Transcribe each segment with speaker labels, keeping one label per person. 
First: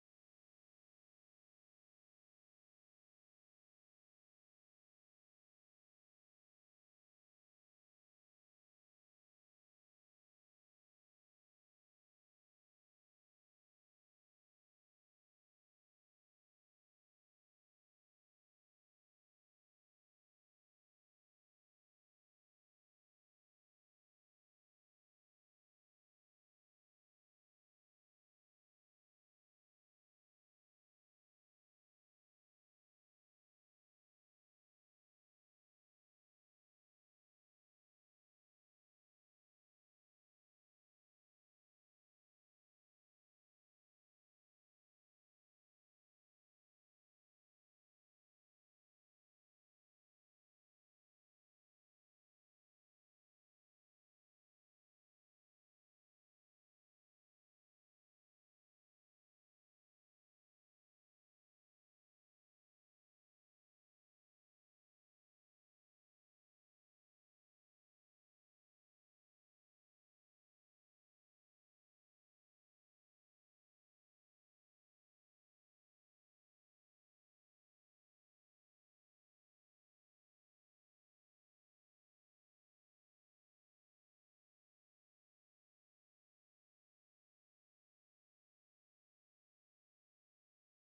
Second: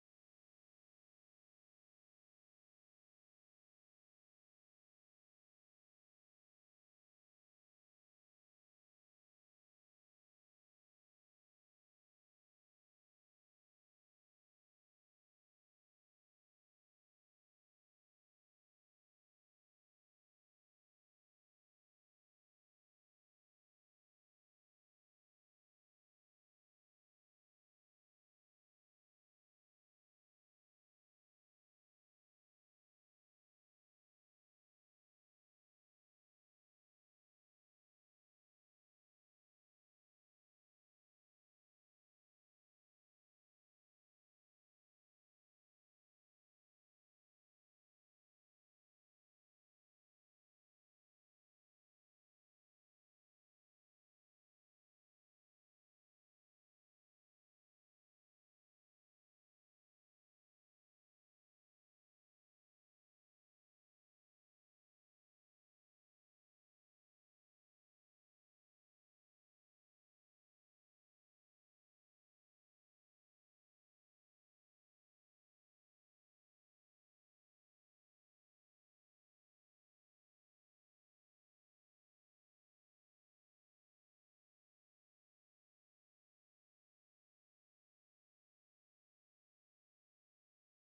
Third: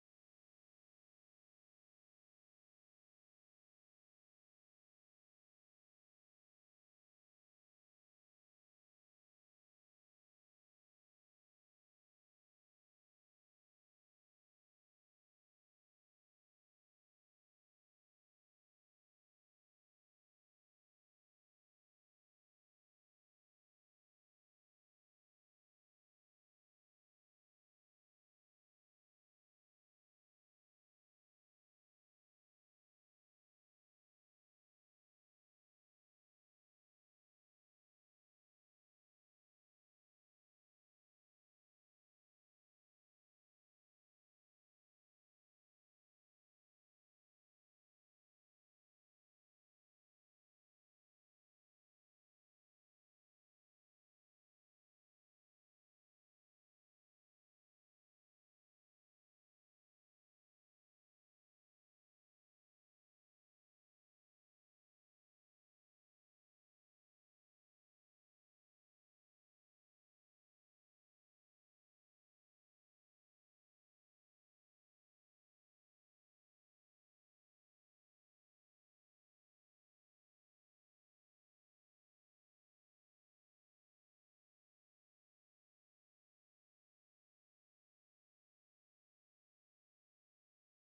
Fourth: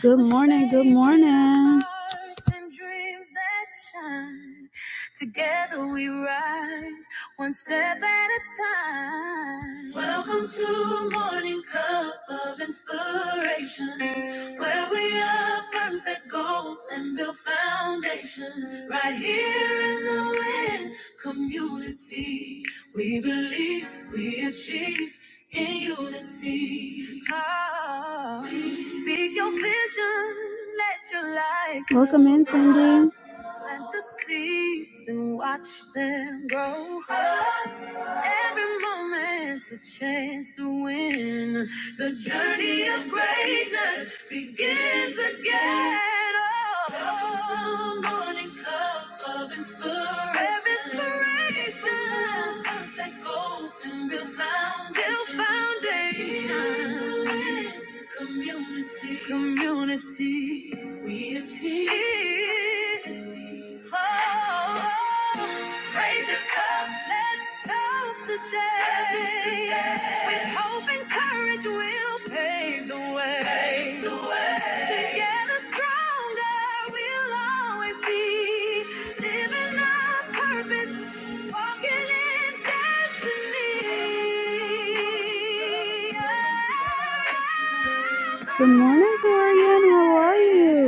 Speaker 1: Good morning. Good morning. Together we rise, one step at a time. Welcome to a morning cup of inspirations, where we affirm, set goals, and build foundations. Right here in the wind community, we believe we achieve in unity. Oh, speak your vision, let your light. Welcome in, Cindy. Plant the seeds and watch them grow. Every moment's a chance to win. The journey of greatness begins again. Oh, the morning cup of Grab inspiration. First that goes and build foundation. Build foundation. Community. Community. We achieve. Oh, raise your cup. Let's toast today. With hope and courage, we'll pave the way. Pave the way. Together strong. Good morning, Dorian. How are you?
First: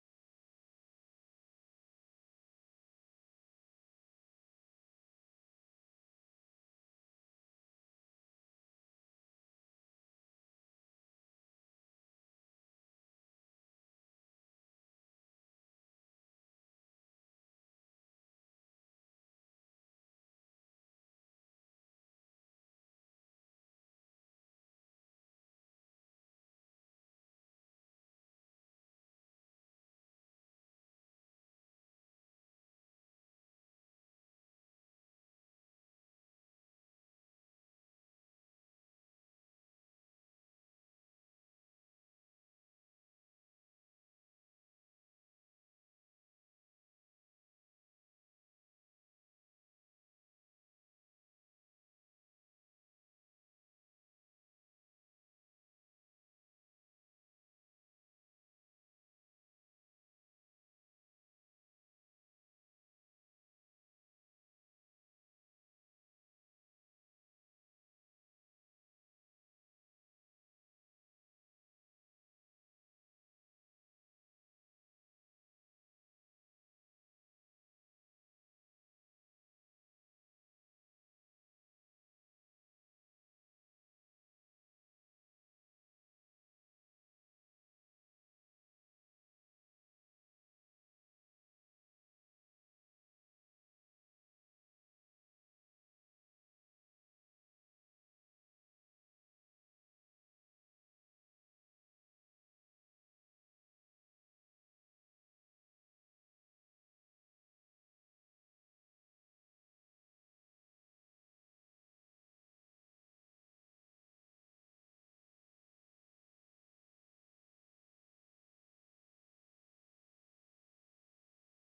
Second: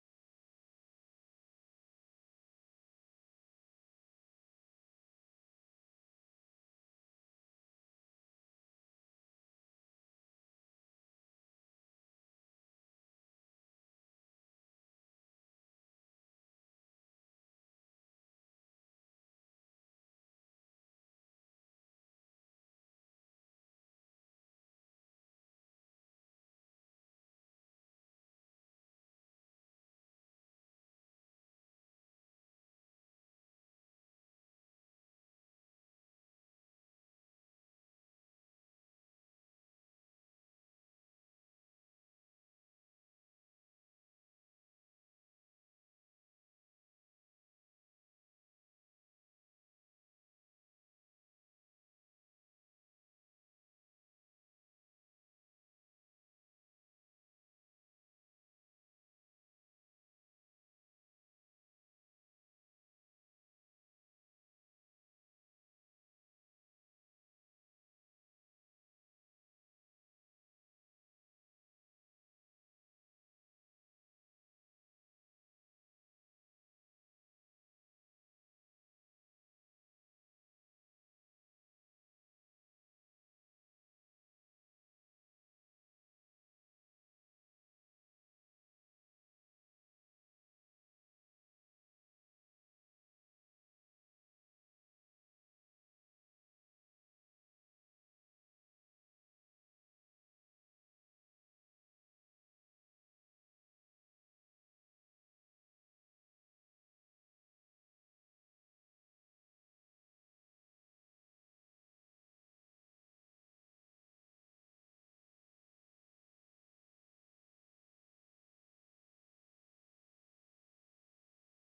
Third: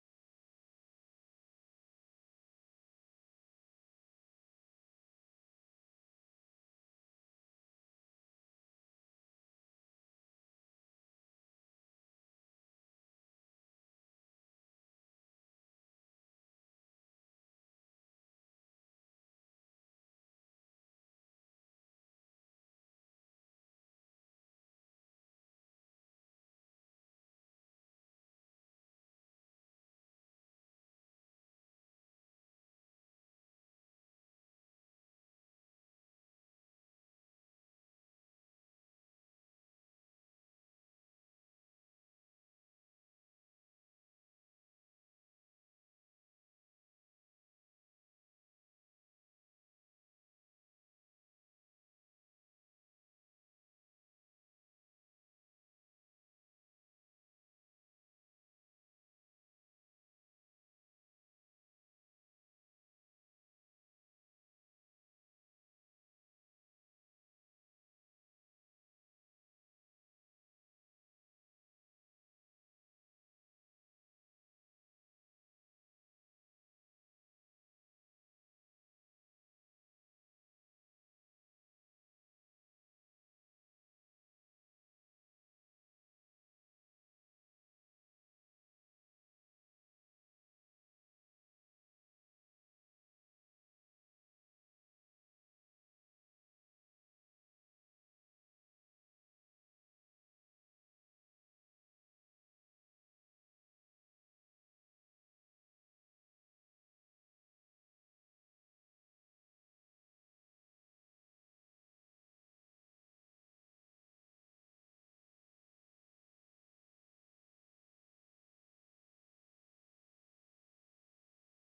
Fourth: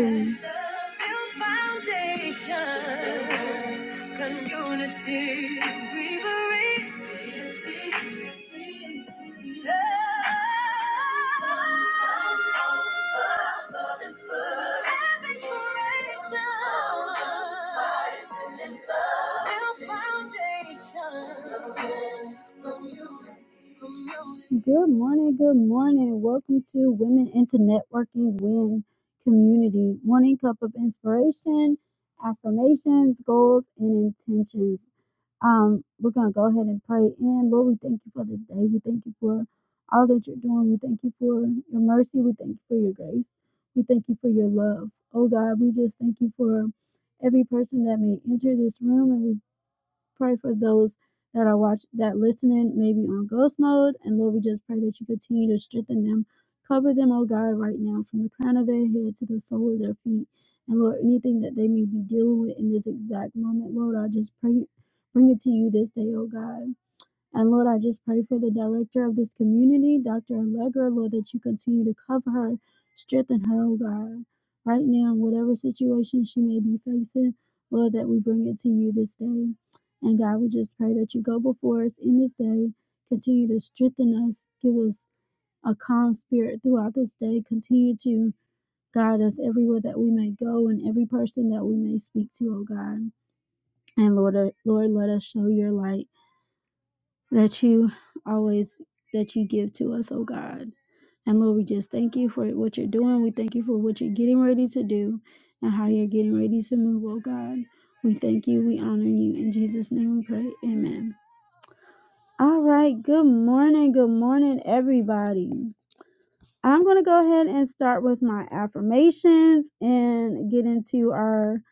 Speaker 1: Good morning, good morning. Welcome to Women into Networking Win Community. Morning cup of inspiration, affirmations, goals, and intentions. Um, we're gonna go ahead and pray in. Lord, we thank you for this day. We thank you for all that you're doing. We thank you for your mercy. We thank you for your grace. We thank you for your love. Oh God, we just thank you for every person that may enter this room and we pray for those that are watch that listening maybe on ghost mode. And Lord, we just pray that you continue to strengthen them. Cover them, oh God, right now, from the crown of their head to the sole of their feet. And Lord, anything that they may be dealing with in this exact moment, Lord, I just pray bring it to you this day, oh God. And Lord, I just pray for the director of this community, Dr. Allegra, Lord, that you continue to cover her, strengthen her, oh God, right now, in whatever situation she may be facing, Lord, that we bring it to you this day. And God, we just pray that you go before us in this day, continue to strengthen us, give us a calm spirit throughout this day, continue to guide us everywhere that we may go and every person that we may speak to, oh God. And Lord, uh, Lord, let us show your light that you always that you give to us, oh God. And Lord, we just thank you for what you're doing. We thank you for what you're getting ready to do and how you're getting ready to move, oh God. We thank you. We honor you. In Jesus' name we pray. Amen. All right. Good morning. Good morning, everybody. I'm going to go ahead and start with my affirmations and get into our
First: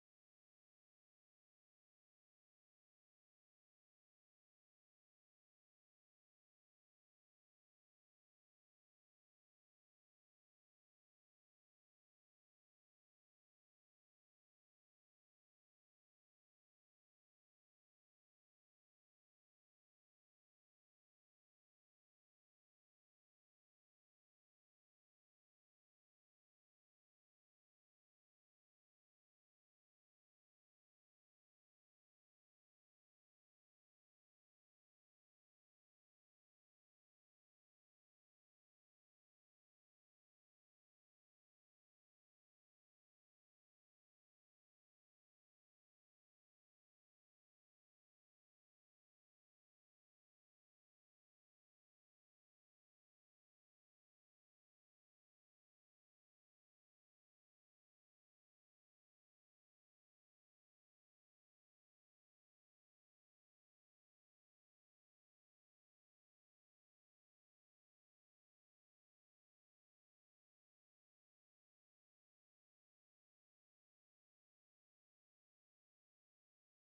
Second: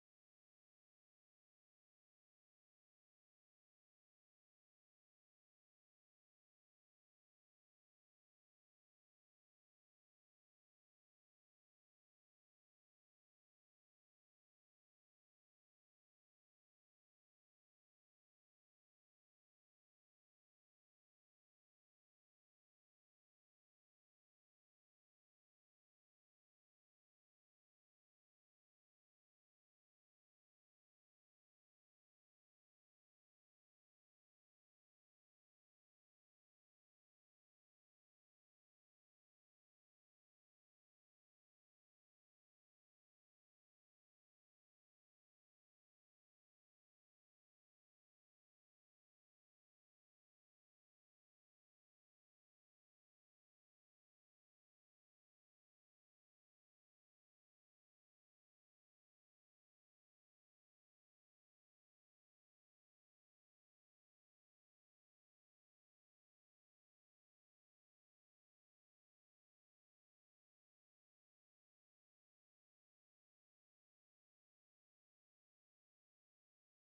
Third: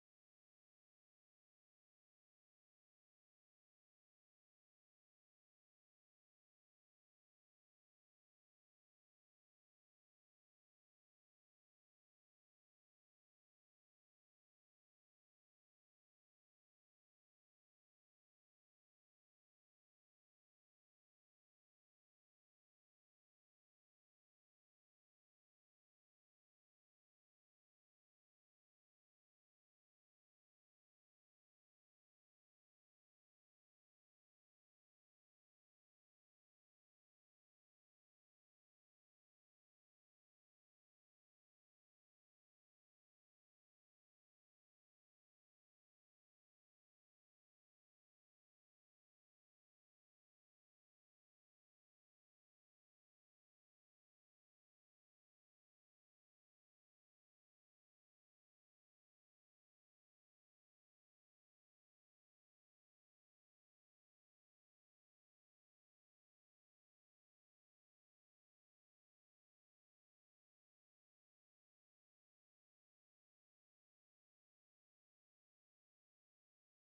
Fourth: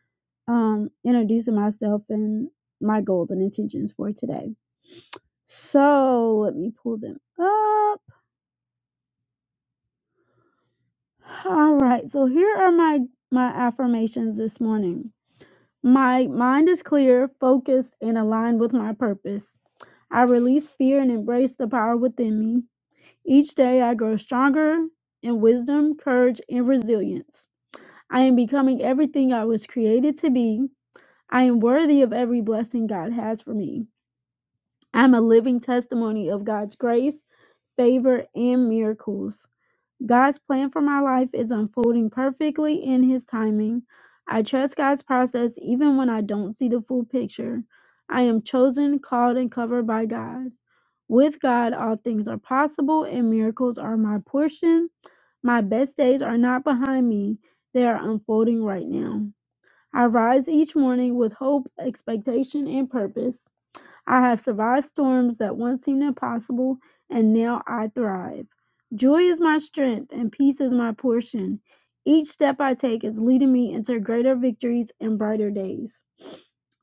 Speaker 1: um, introducing myself and my goals and intentions for today. So let me pull them up. All right. So here are my my affirmations this morning. My mind is clear, focused, and aligned with my purpose. I release fear and embrace the power within me. Each day I grow stronger in wisdom, courage, and resilience. I am becoming everything I was created to be. I am worthy of every blessing God has for me. I'm a living testimony of God's grace, favor, and miracles. God's plan for my life is unfolding perfectly in His timing. I trust God's process even when I don't see the full picture. I am chosen, called, and covered by God. With God, all things are possible and miracles are my portion. My best days are not behind me, they are unfolding right now. I rise each morning with hope, expectation, and purpose. I have survived storms that once seemed impossible, and now I thrive. Joy is my strength, and peace is my portion. Each step I take is leading me into greater victories and brighter days.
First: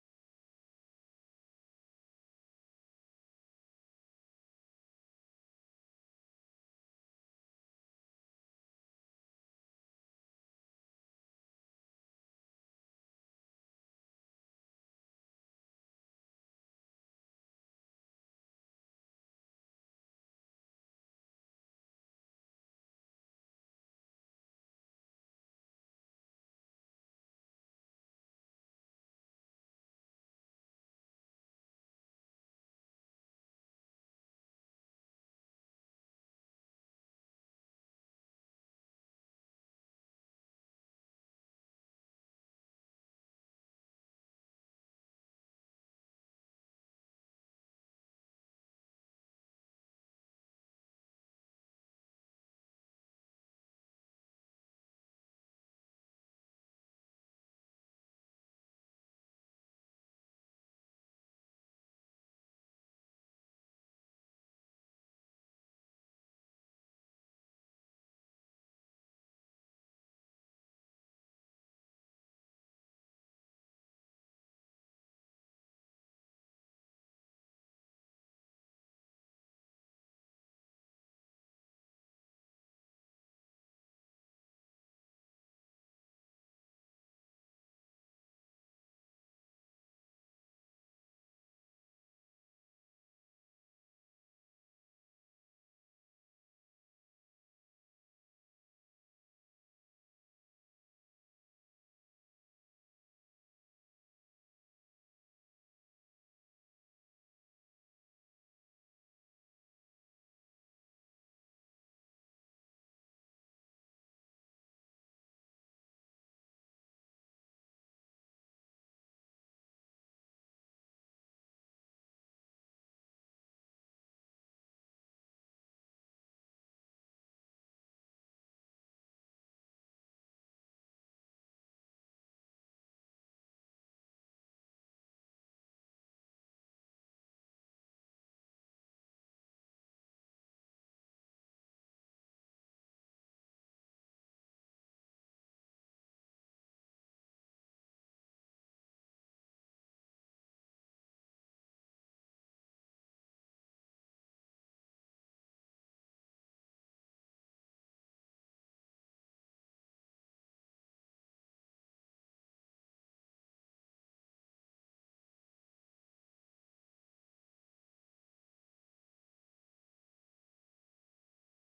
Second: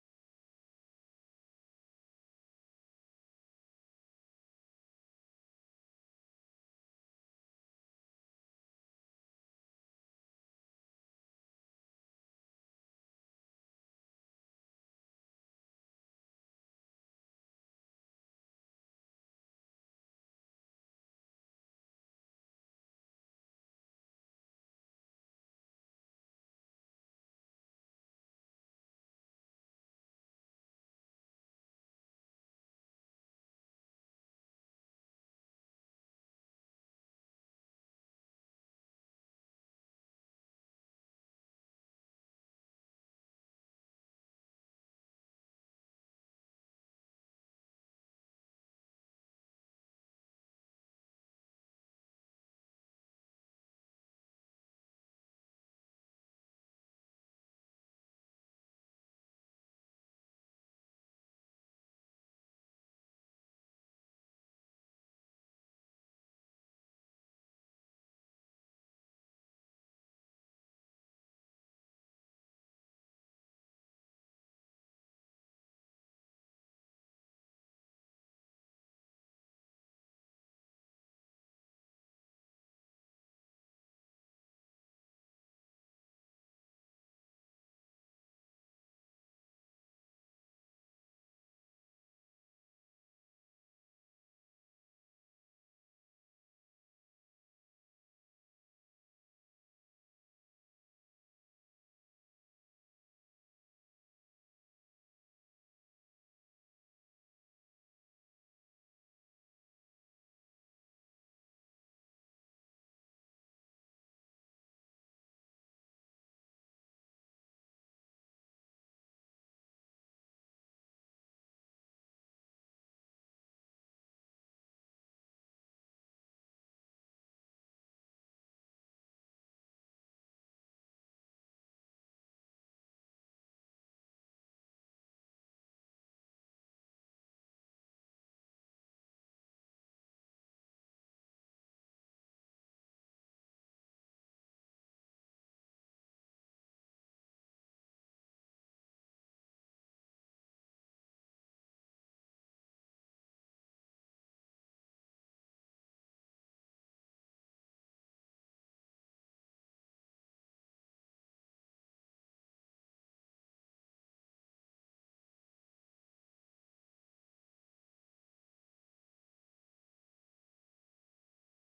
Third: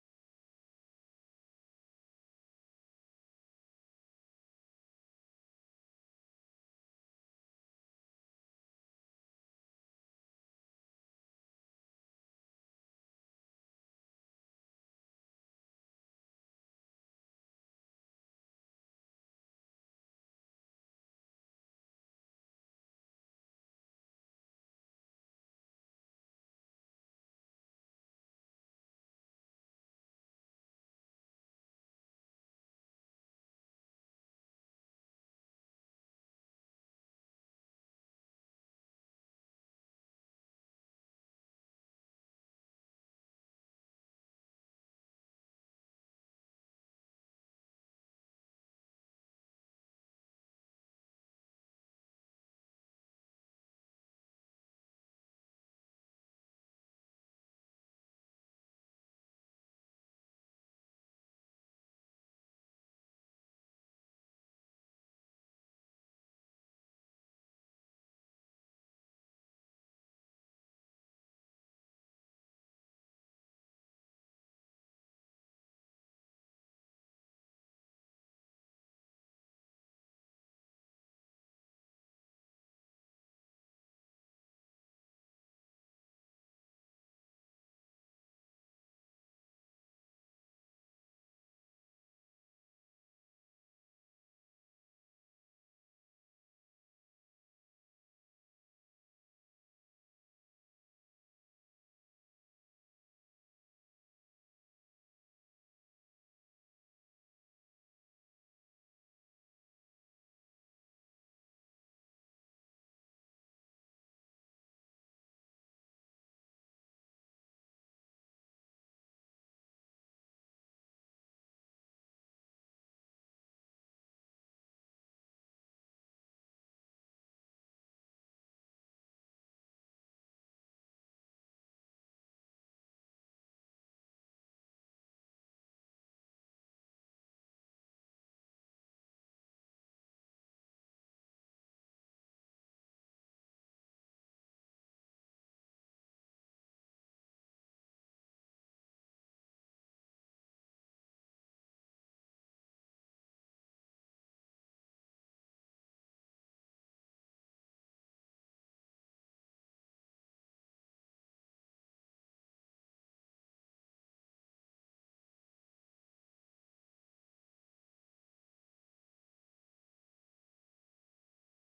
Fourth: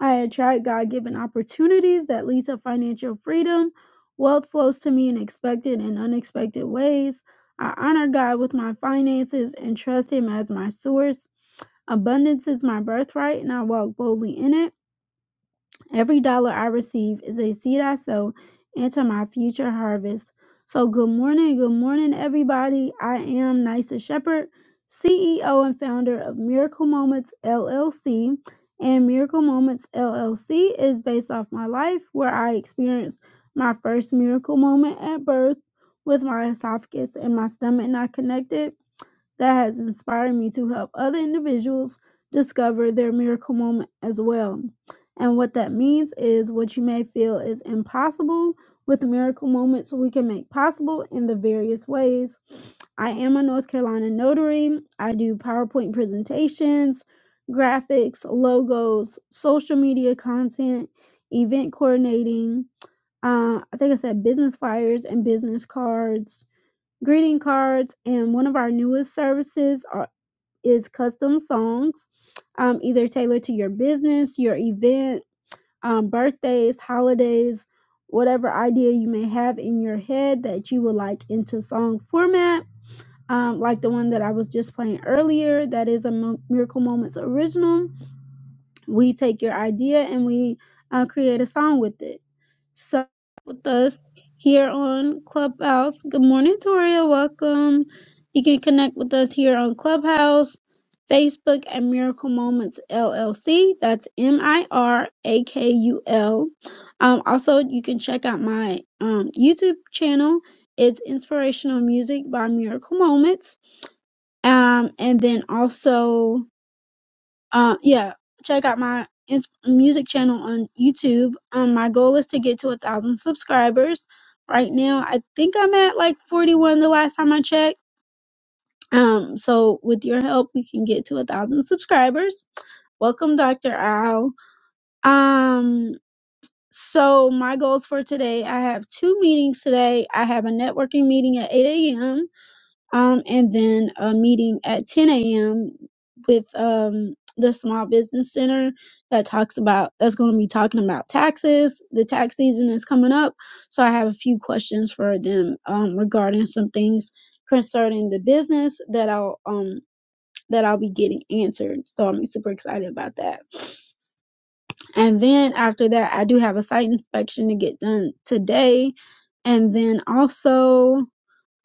Speaker 1: I attract God given opportunities that lead to financial freedom. Wealth flows to me in expected and unexpected ways. I honor God with my finances and trust Him as my source. Abundance is my birthright, and I walk boldly in it. Every dollar I receive is a seed I sow into my future harvest. So, good morning, good morning, everybody. I am Nisa Shepherd, CEO and founder of Miracle Moments LLC. And Miracle Moments LLC is based off my life where I experienced my first miracle moment at birth with my esophagus and my stomach not connected that has inspired me to help other individuals discover their miracle moment as well. And what that means is what you may feel is impossible with the miracle moments we can make possible in the various ways. I am a North Carolina notary. I do PowerPoint presentations, graphics, logos, social media content, event coordinating. Uh, I think I said business flyers and business cards greeting cards, and one of our newest services are, is custom songs, um, either tailored to your business, your event, um, birthdays, holidays, whatever idea you may have in your head that you would like into song format. Um, like the one that I was just playing earlier, that is a Mo- Miracle Moments original. We take your idea and we uh, create a song with it. So with us here on Clubhouse. Good morning, Toria. Welcome. You can connect with us here on Clubhouse, Facebook, and Miracle Moments LLC. That's M I R A K U L. Um, also, you can check out my um, YouTube channel. It's Inspirational Music by Miracle Moments. Um, and then also uh, yeah, check out my ins- music channel on YouTube. Um, my goal is to get to a thousand subscribers. Right now, I think I'm at like 41 the last time I checked. Um, so with your help, we can get to a thousand subscribers. Welcome, Dr. Owl. Um, so my goals for today, I have two meetings today. I have a networking meeting at 8 a.m um, and then a meeting at 10 a.m. with um, the Small Business Center that talks about that's going to be talking about taxes. The tax season is coming up, so I have a few questions for them um, regarding some things concerning the business that I'll um, that I'll be getting answered. So I'm super excited about that. And then after that, I do have a site inspection to get done today, and then also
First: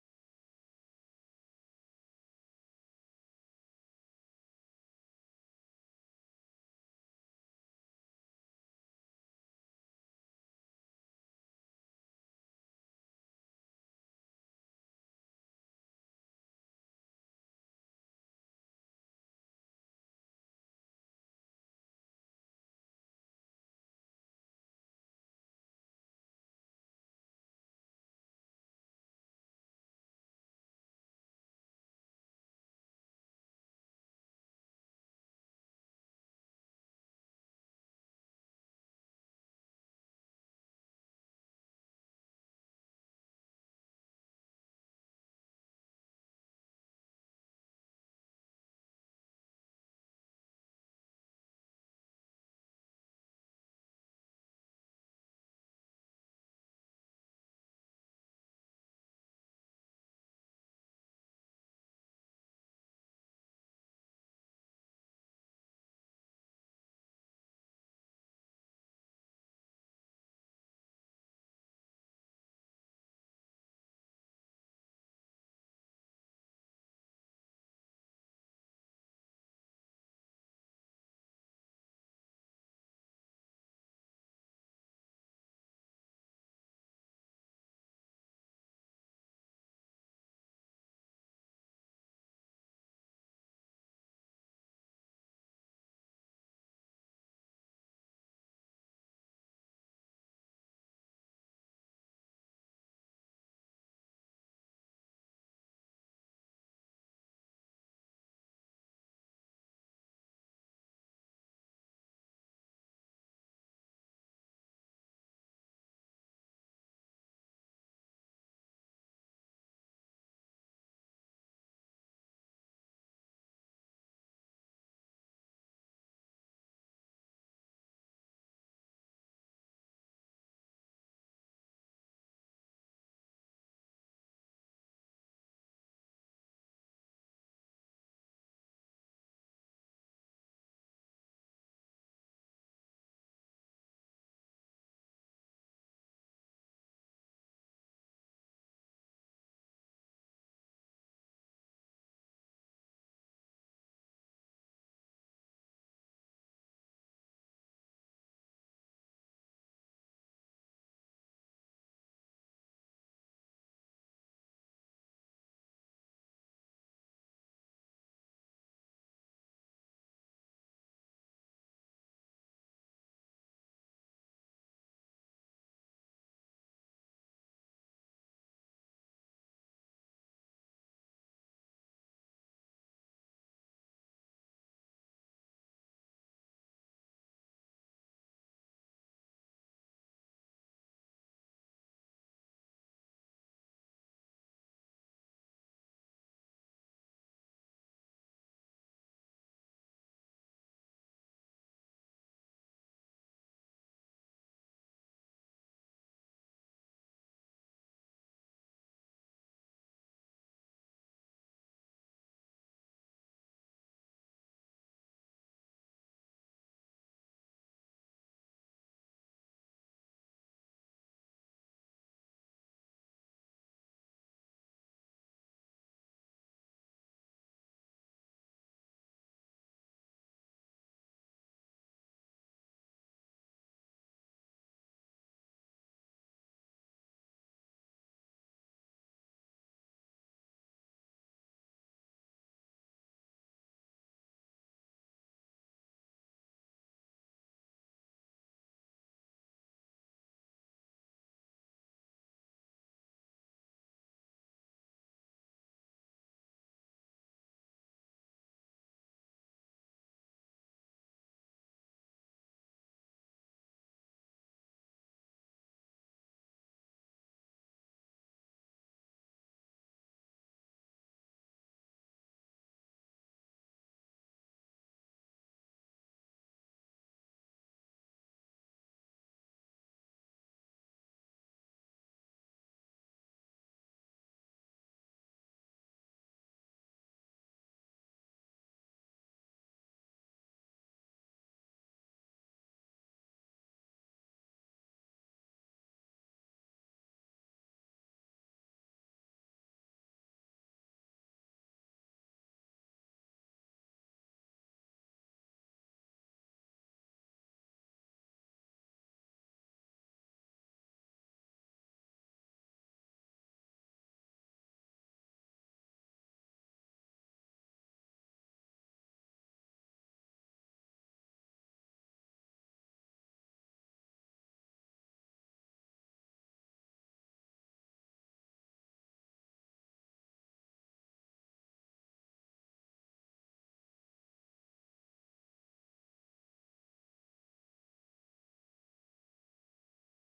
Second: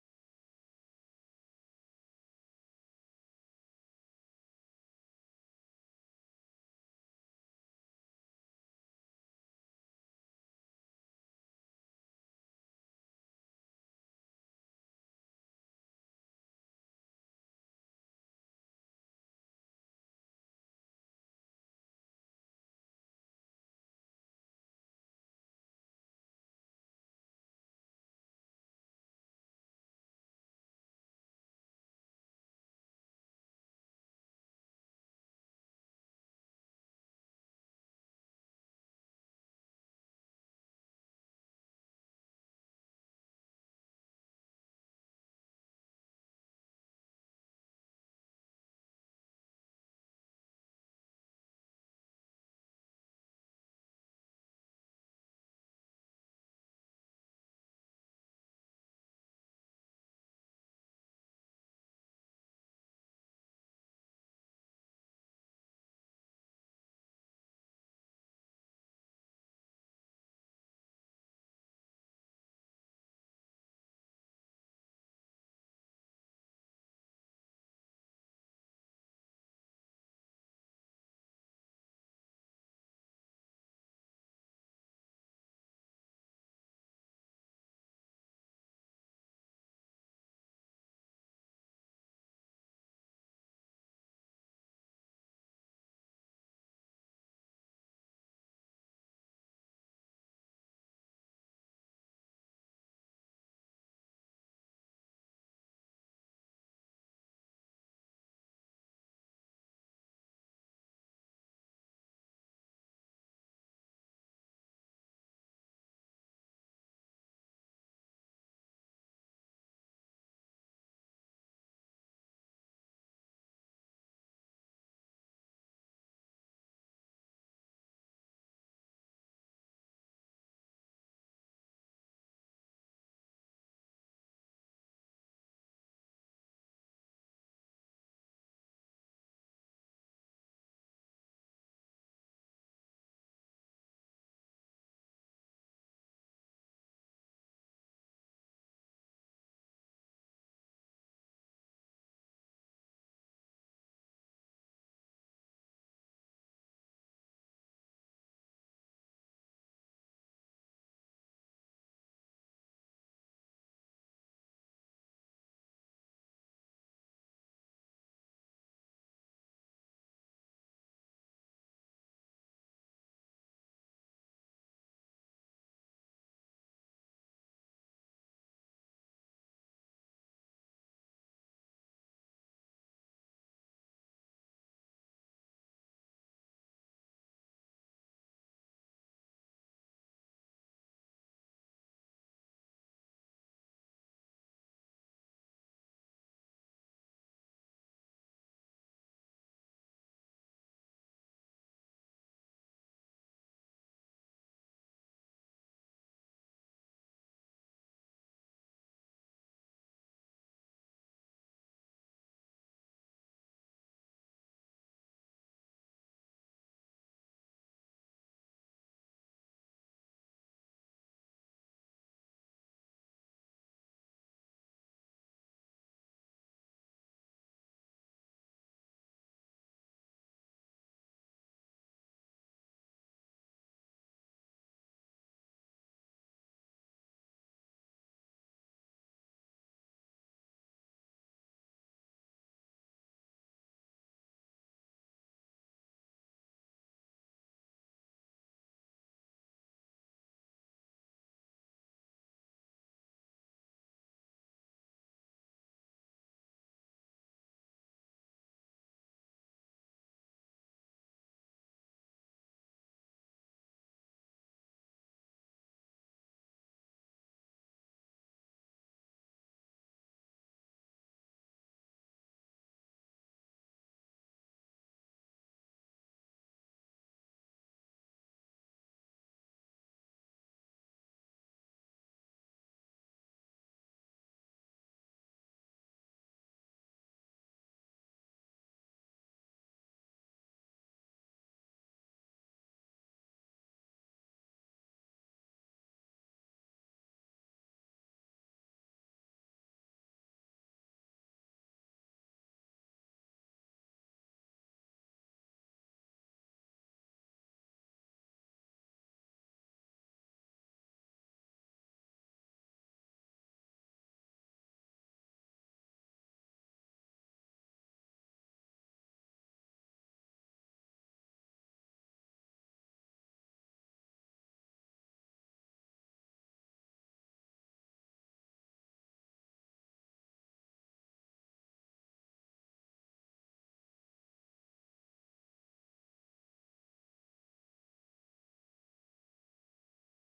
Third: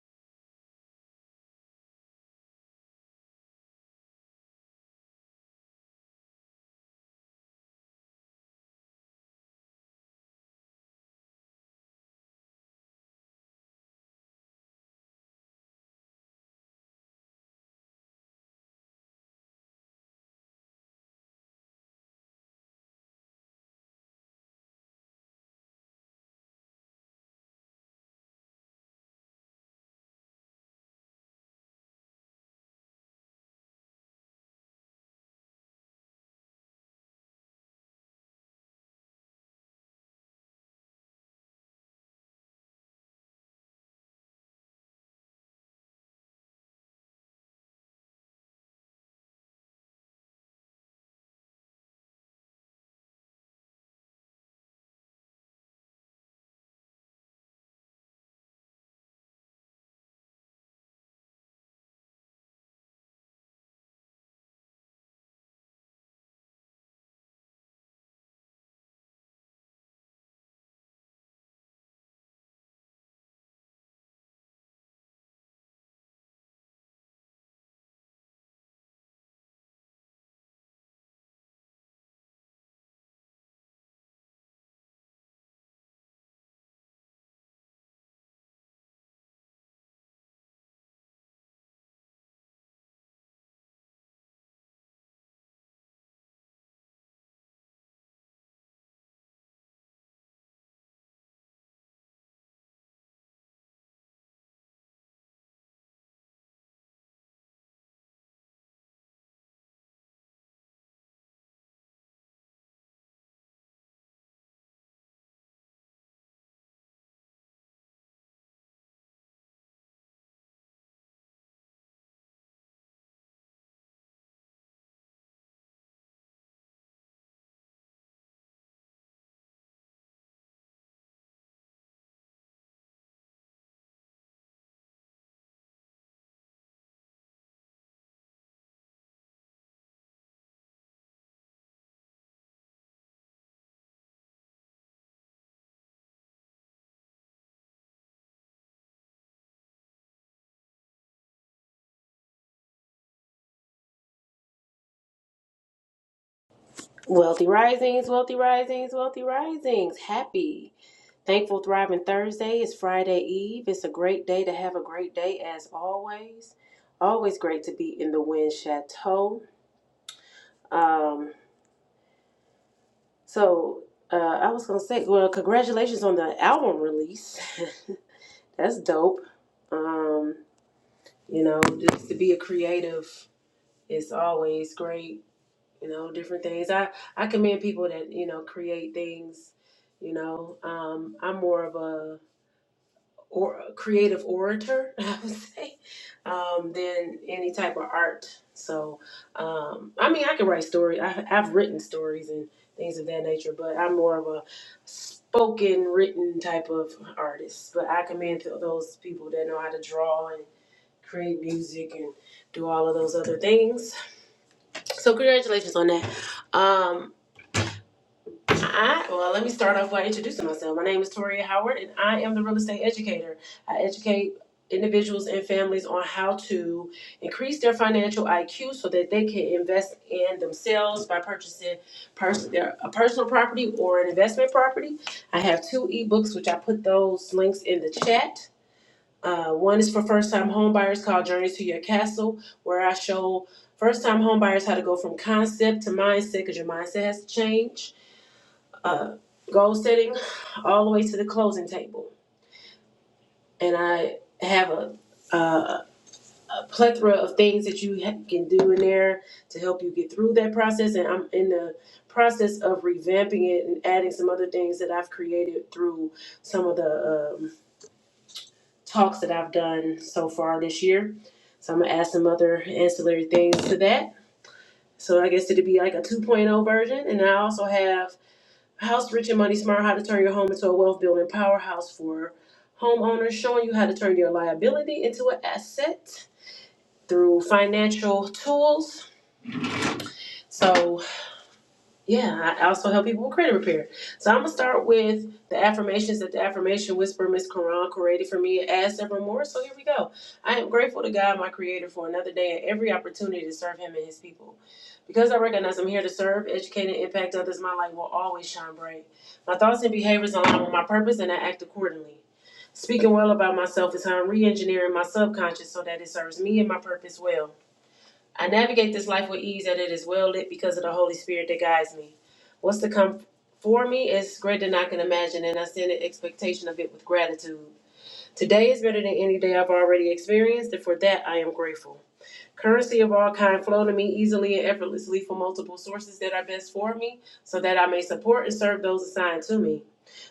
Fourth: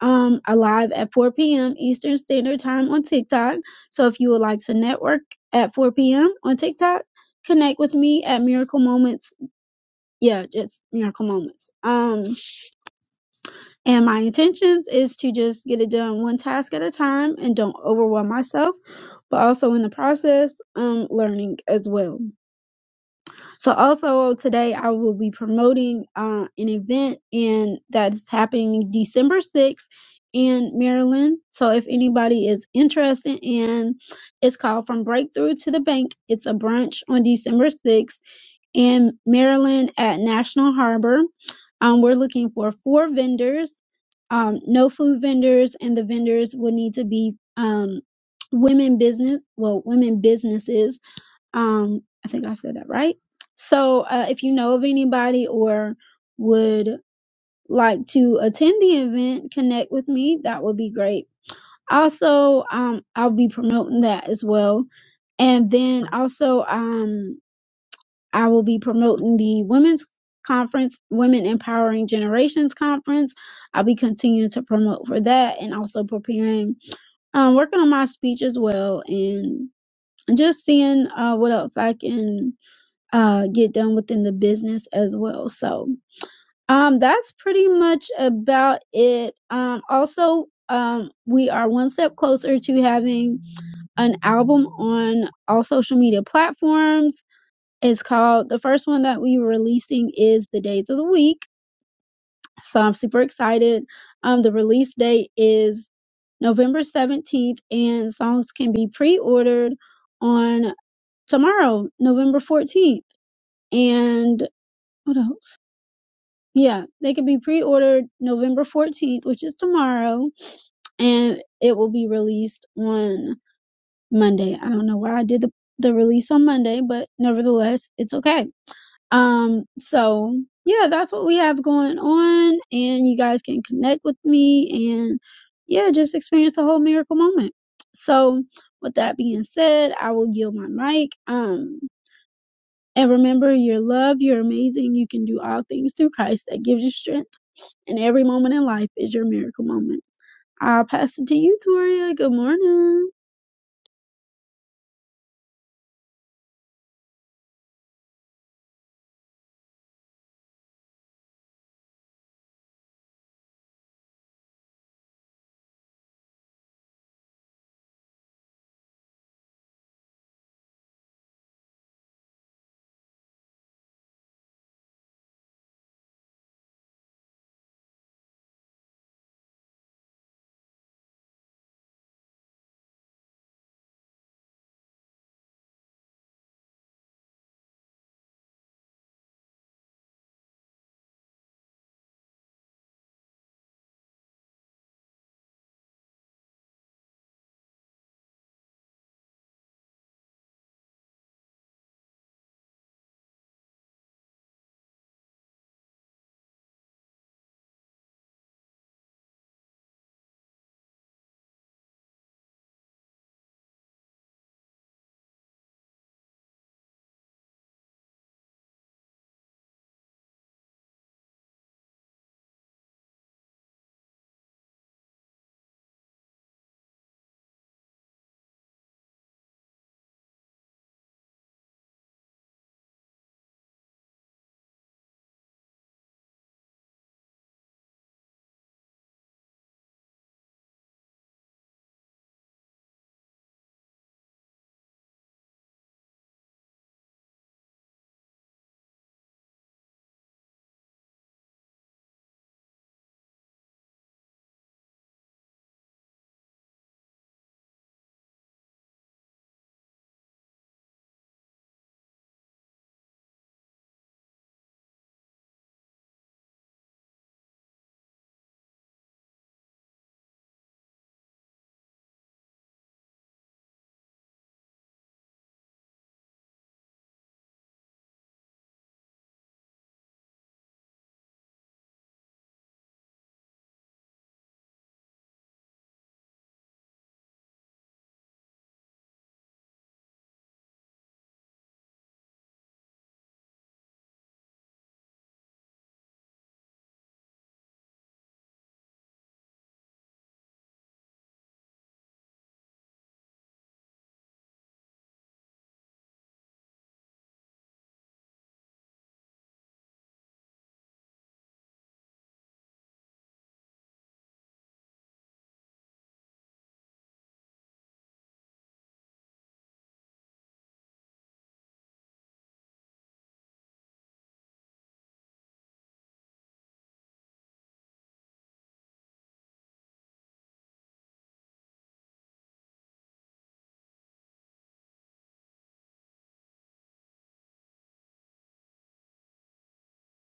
Speaker 1: um alive at 4 p.m. Eastern Standard Time on TikTok. So if you would like to network at 4 p.m. on TikTok, connect with me at Miracle Moments. Yeah, just Miracle Moments. Um and my intentions is to just get it done one task at a time and don't overwhelm myself, but also in the process, um learning as well. So also today I will be promoting uh, an event and that's happening December 6th in Maryland. So if anybody is interested in it's called From Breakthrough to the Bank. It's a brunch on December 6th in Maryland at National Harbor. Um, we're looking for four vendors, um, no food vendors, and the vendors will need to be um, women business, well, women businesses um, I think I said that right. So, uh, if you know of anybody or would like to attend the event, connect with me. That would be great. Also, um, I'll be promoting that as well. And then also, um, I will be promoting the women's conference, Women Empowering Generations conference. I'll be continuing to promote for that and also preparing, um, working on my speech as well and just seeing, uh, what else I can uh, get done within the business as well. So um, that's pretty much about it. Um, also, um, we are one step closer to having an album on all social media platforms. It's called the first one that we were releasing is the days of the week. So I'm super excited. Um, the release date is November 17th, and songs can be pre-ordered on tomorrow, November 14th. And what else? Yeah, they can be pre-ordered November 14th, which is tomorrow, and it will be released on Monday. I don't know why I did the, the release on Monday, but nevertheless, it's okay. Um, so yeah, that's what we have going on, and you guys can connect with me and yeah, just experience the whole miracle moment. So, with that being said, I will yield my mic. Um, and remember, you're loved, you're amazing, you can do all things through Christ that gives you strength. And every moment in life is your miracle moment. I'll pass it to you, Toria. Good morning.
Speaker 2: Wealthy risings, wealthy risings, wealthy risings. Happy, thankful, thriving Thursday. It's Friday Eve. It's a great day to have a great day as always. Always great to be in the Wind Chateau. Um, so uh, I was gonna say, well, congratulations on the album release. That's dope. Um, you know, just to be a creative is always great you know different things i i commend people that you know create things you know um i'm more of a or a creative orator i would say um than any type of art so um i mean i can write stories i've, I've written stories and things of that nature but i'm more of a spoken written type of artist but i commend to those people that know how to draw and create music and do all of those other things so congratulations on that um I, well, let me start off by introducing myself. My name is Toria Howard, and I am the real estate educator. I educate individuals and families on how to increase their financial IQ so that they can invest in themselves by purchasing pers- their, a personal property or an investment property. I have two ebooks, which I put those links in the chat. Uh, one is for first-time homebuyers called Journeys to Your Castle, where I show first-time homebuyers how to go from concept to mindset because your mindset has to change uh, goal setting all the way to the closing table. And I have a, a, a plethora of things that you ha- can do in there to help you get through that process. And I'm in the process of revamping it and adding some other things that I've created through some of the um, talks that I've done so far this year. So I'm gonna add some other ancillary things to that. So I guess it'd be like a 2.0 version. And I also have House Rich and Money Smart, how to turn your home into a wealth building powerhouse for homeowners, showing you how to turn your liability into an asset through financial tools. So, yeah, I also help people with credit repair. So, I'm gonna start with the affirmations that the affirmation whisper Miss Quran created for me as several more. So, here we go. I am grateful to God, my creator, for another day and every opportunity to serve him and his people. Because I recognize I'm here to serve, educate, and impact others, my light will always shine bright. My thoughts and behaviors align with my purpose, and I act accordingly. Speaking well about myself is how I'm re engineering my subconscious so that it serves me and my purpose well. I navigate this life with ease, and it is well lit because of the Holy Spirit that guides me. What's to come for me is greater than I can imagine, and I stand in expectation of it with gratitude. Today is better than any day I've already experienced, and for that I am grateful. Currency of all kind flow to me easily and effortlessly from multiple sources that are best for me, so that I may support and serve those assigned to me.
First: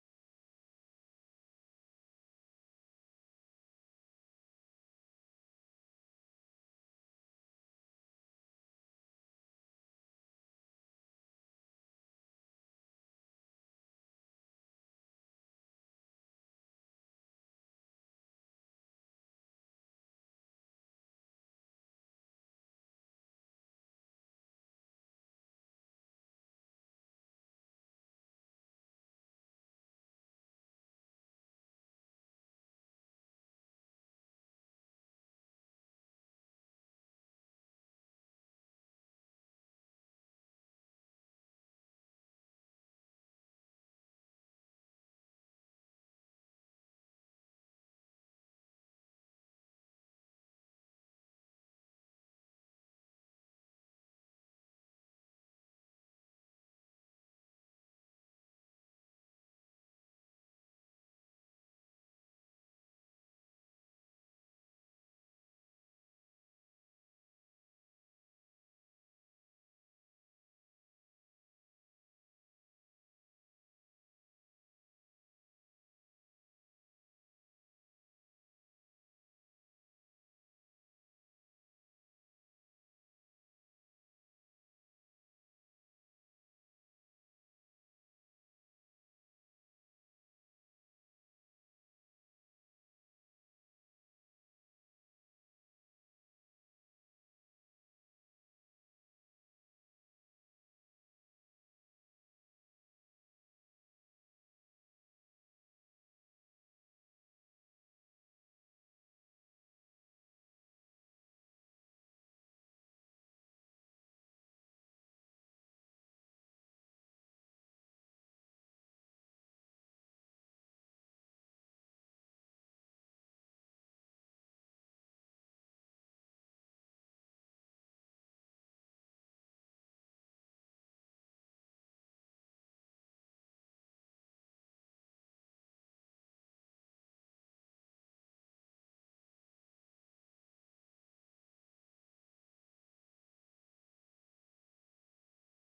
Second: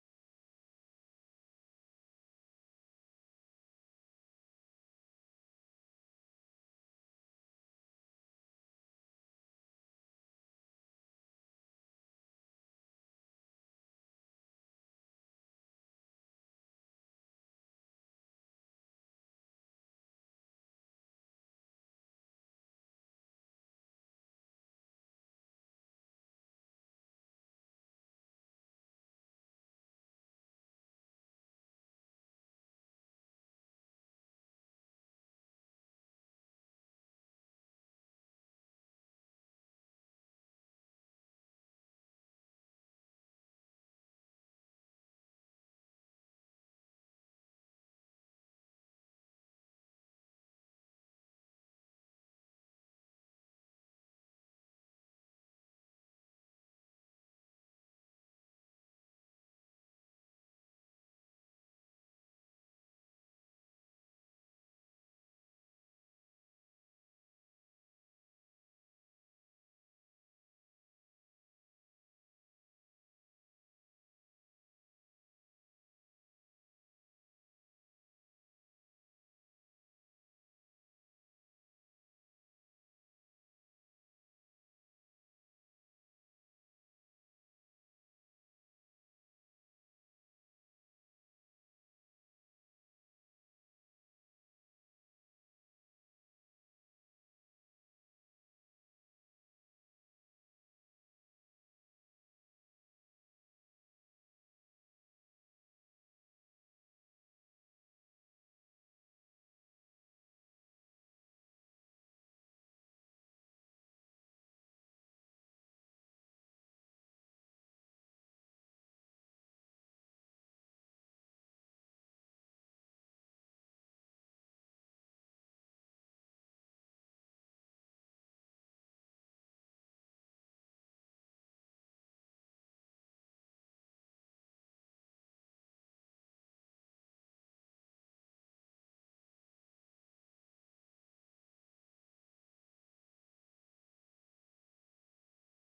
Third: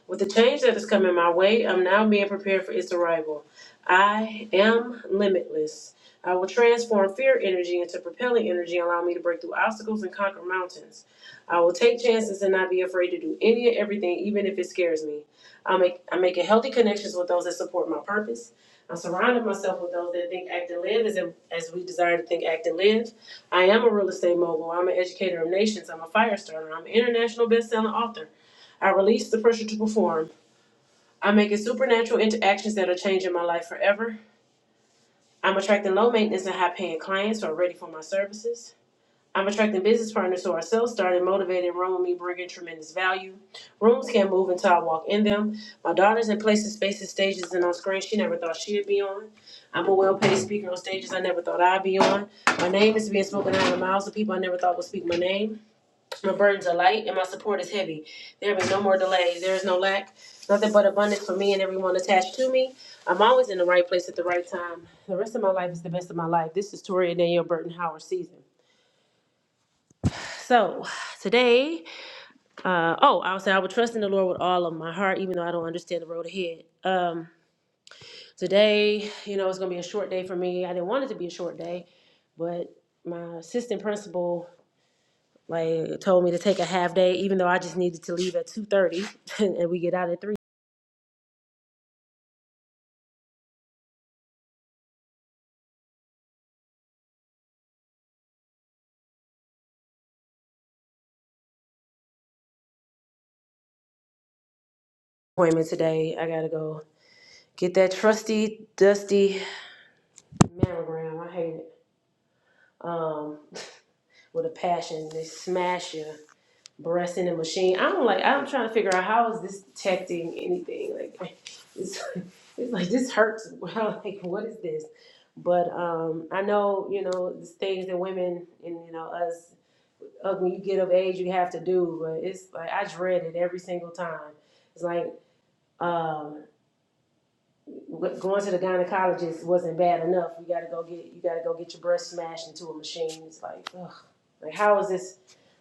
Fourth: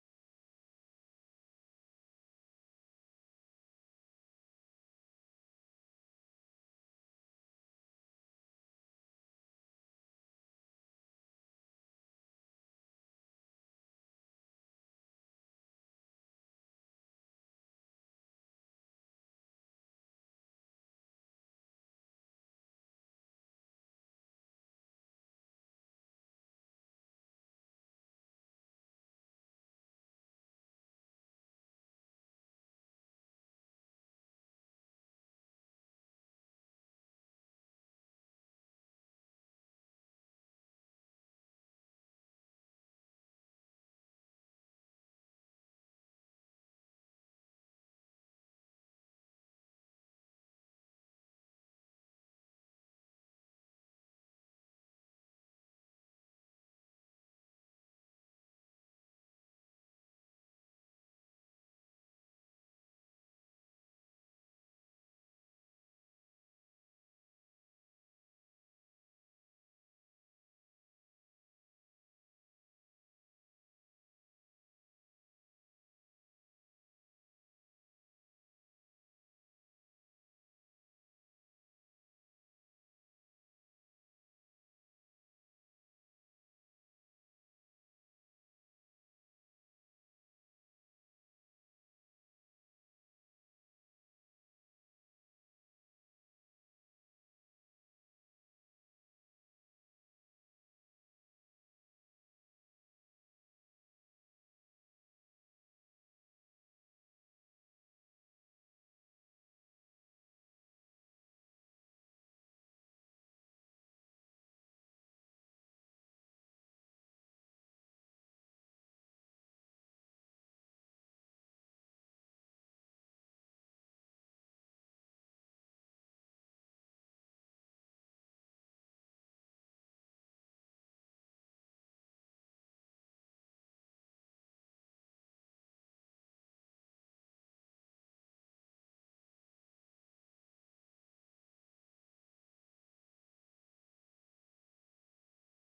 Speaker 2: With the change that is coming my way, I'm now being prepared for its arrival. I am limitless. I will transform fear energy into propelling energy, allow me to break through obstacles and conquer mountains. I will take chances and not be afraid to do any and everything, even if it scares me. I make I'm making healthy connections with those that support my purpose. I'm surrounding myself with those that think, act, and live as, as we desire to think, act, and live. I am a real estate mogul. I'm an educator of nations. I'm a fire starter. I'm an international best-selling author. I release the pressure to perform. I'm making supernatural interactions that are changing my life forever. I'm attracting low maintenance and high paying clients who are ready for my services. I'm attracting business partners who are self started, motivated, and run with me, bringing tremendous value. Rooms can't move until I walk in them. My daughter's in places, spaces, stages, and on screens she never thought she'd be on. I'm a well paid speaker on stages I never thought I'd be on. My name is being spoken out of the mouths of people I never thought would speak my name. My burdens are light and my support is heavy. There be no more delays. There is no lack. Nothing but abundance for me and everyone attached to me. I'm always in the right place at the right time. The rest of my life is the best of my life. This is Toria Danielle Burton Howard season. So today, uh, oh, I would say I would trust in the Lord with all of my heart, even though I don't understand the road ahead. Um, today, you know, it's gonna be a short day for me. I didn't want it to be a short day, but my assistant principal Like told me to take a half day, even though I just needed to leave at two thirty, and we get out at three. Appointment today. I gotta go get that trusty dusty mammogram. I hate it. Um, with a passion, they smash your breast in the machine. I'm like, I'm trying to figure out how is this detecting anything? Like, it's it's like this hurts. like what is this? But um, I know you know there's things that women and you know us uh, when you get of age, you have to do. But it's like I dread it every single time. It's like um, going to the gynecologist wasn't bad enough. You got to go get you got to go get your breast smashed into a machine. It's like, ugh, like how is this?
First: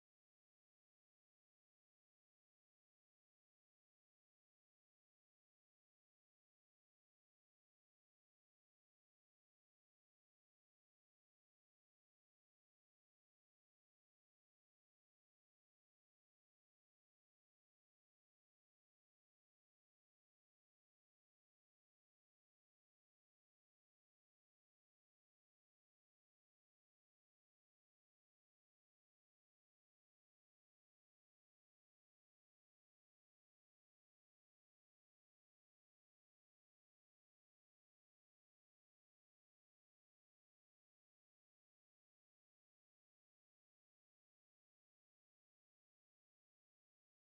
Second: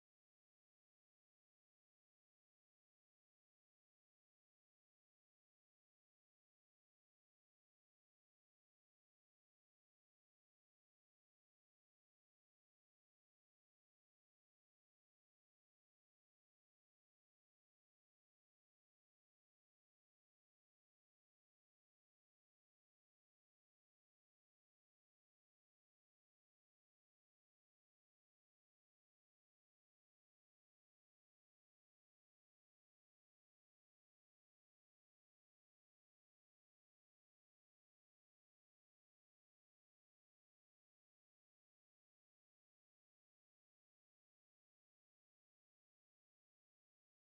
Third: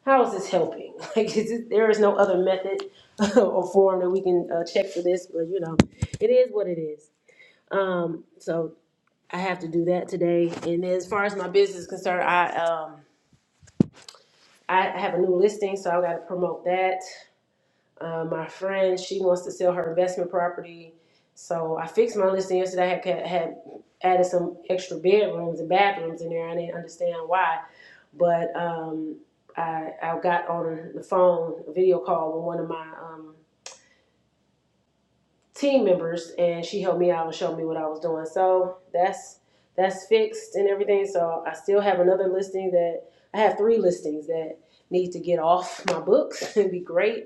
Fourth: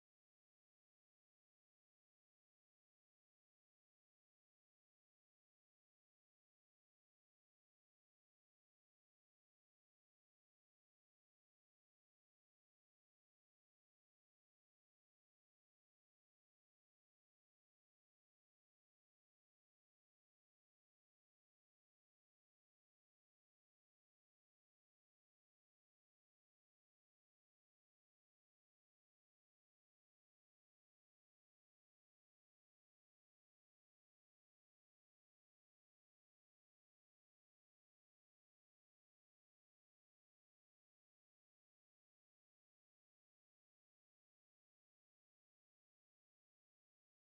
Speaker 2: How is this helping? Like is it, there is no other method or form that we can uh, check for this. But you know, it is what it is. Um, so I have to do that today. And as far as my business is concerned, I um, I have a new listing, so I got to promote that. Uh, my friend, she wants to sell her investment property. So I fixed my listing yesterday. I had, ca- had added some extra bedrooms and bathrooms in there. I didn't understand why, but um, I, I got on the phone, a video call with one of my um, team members and she helped me out and showed me what I was doing. So that's that's fixed and everything. So I still have another listing that I have three listings that need to get off my books. It'd be great.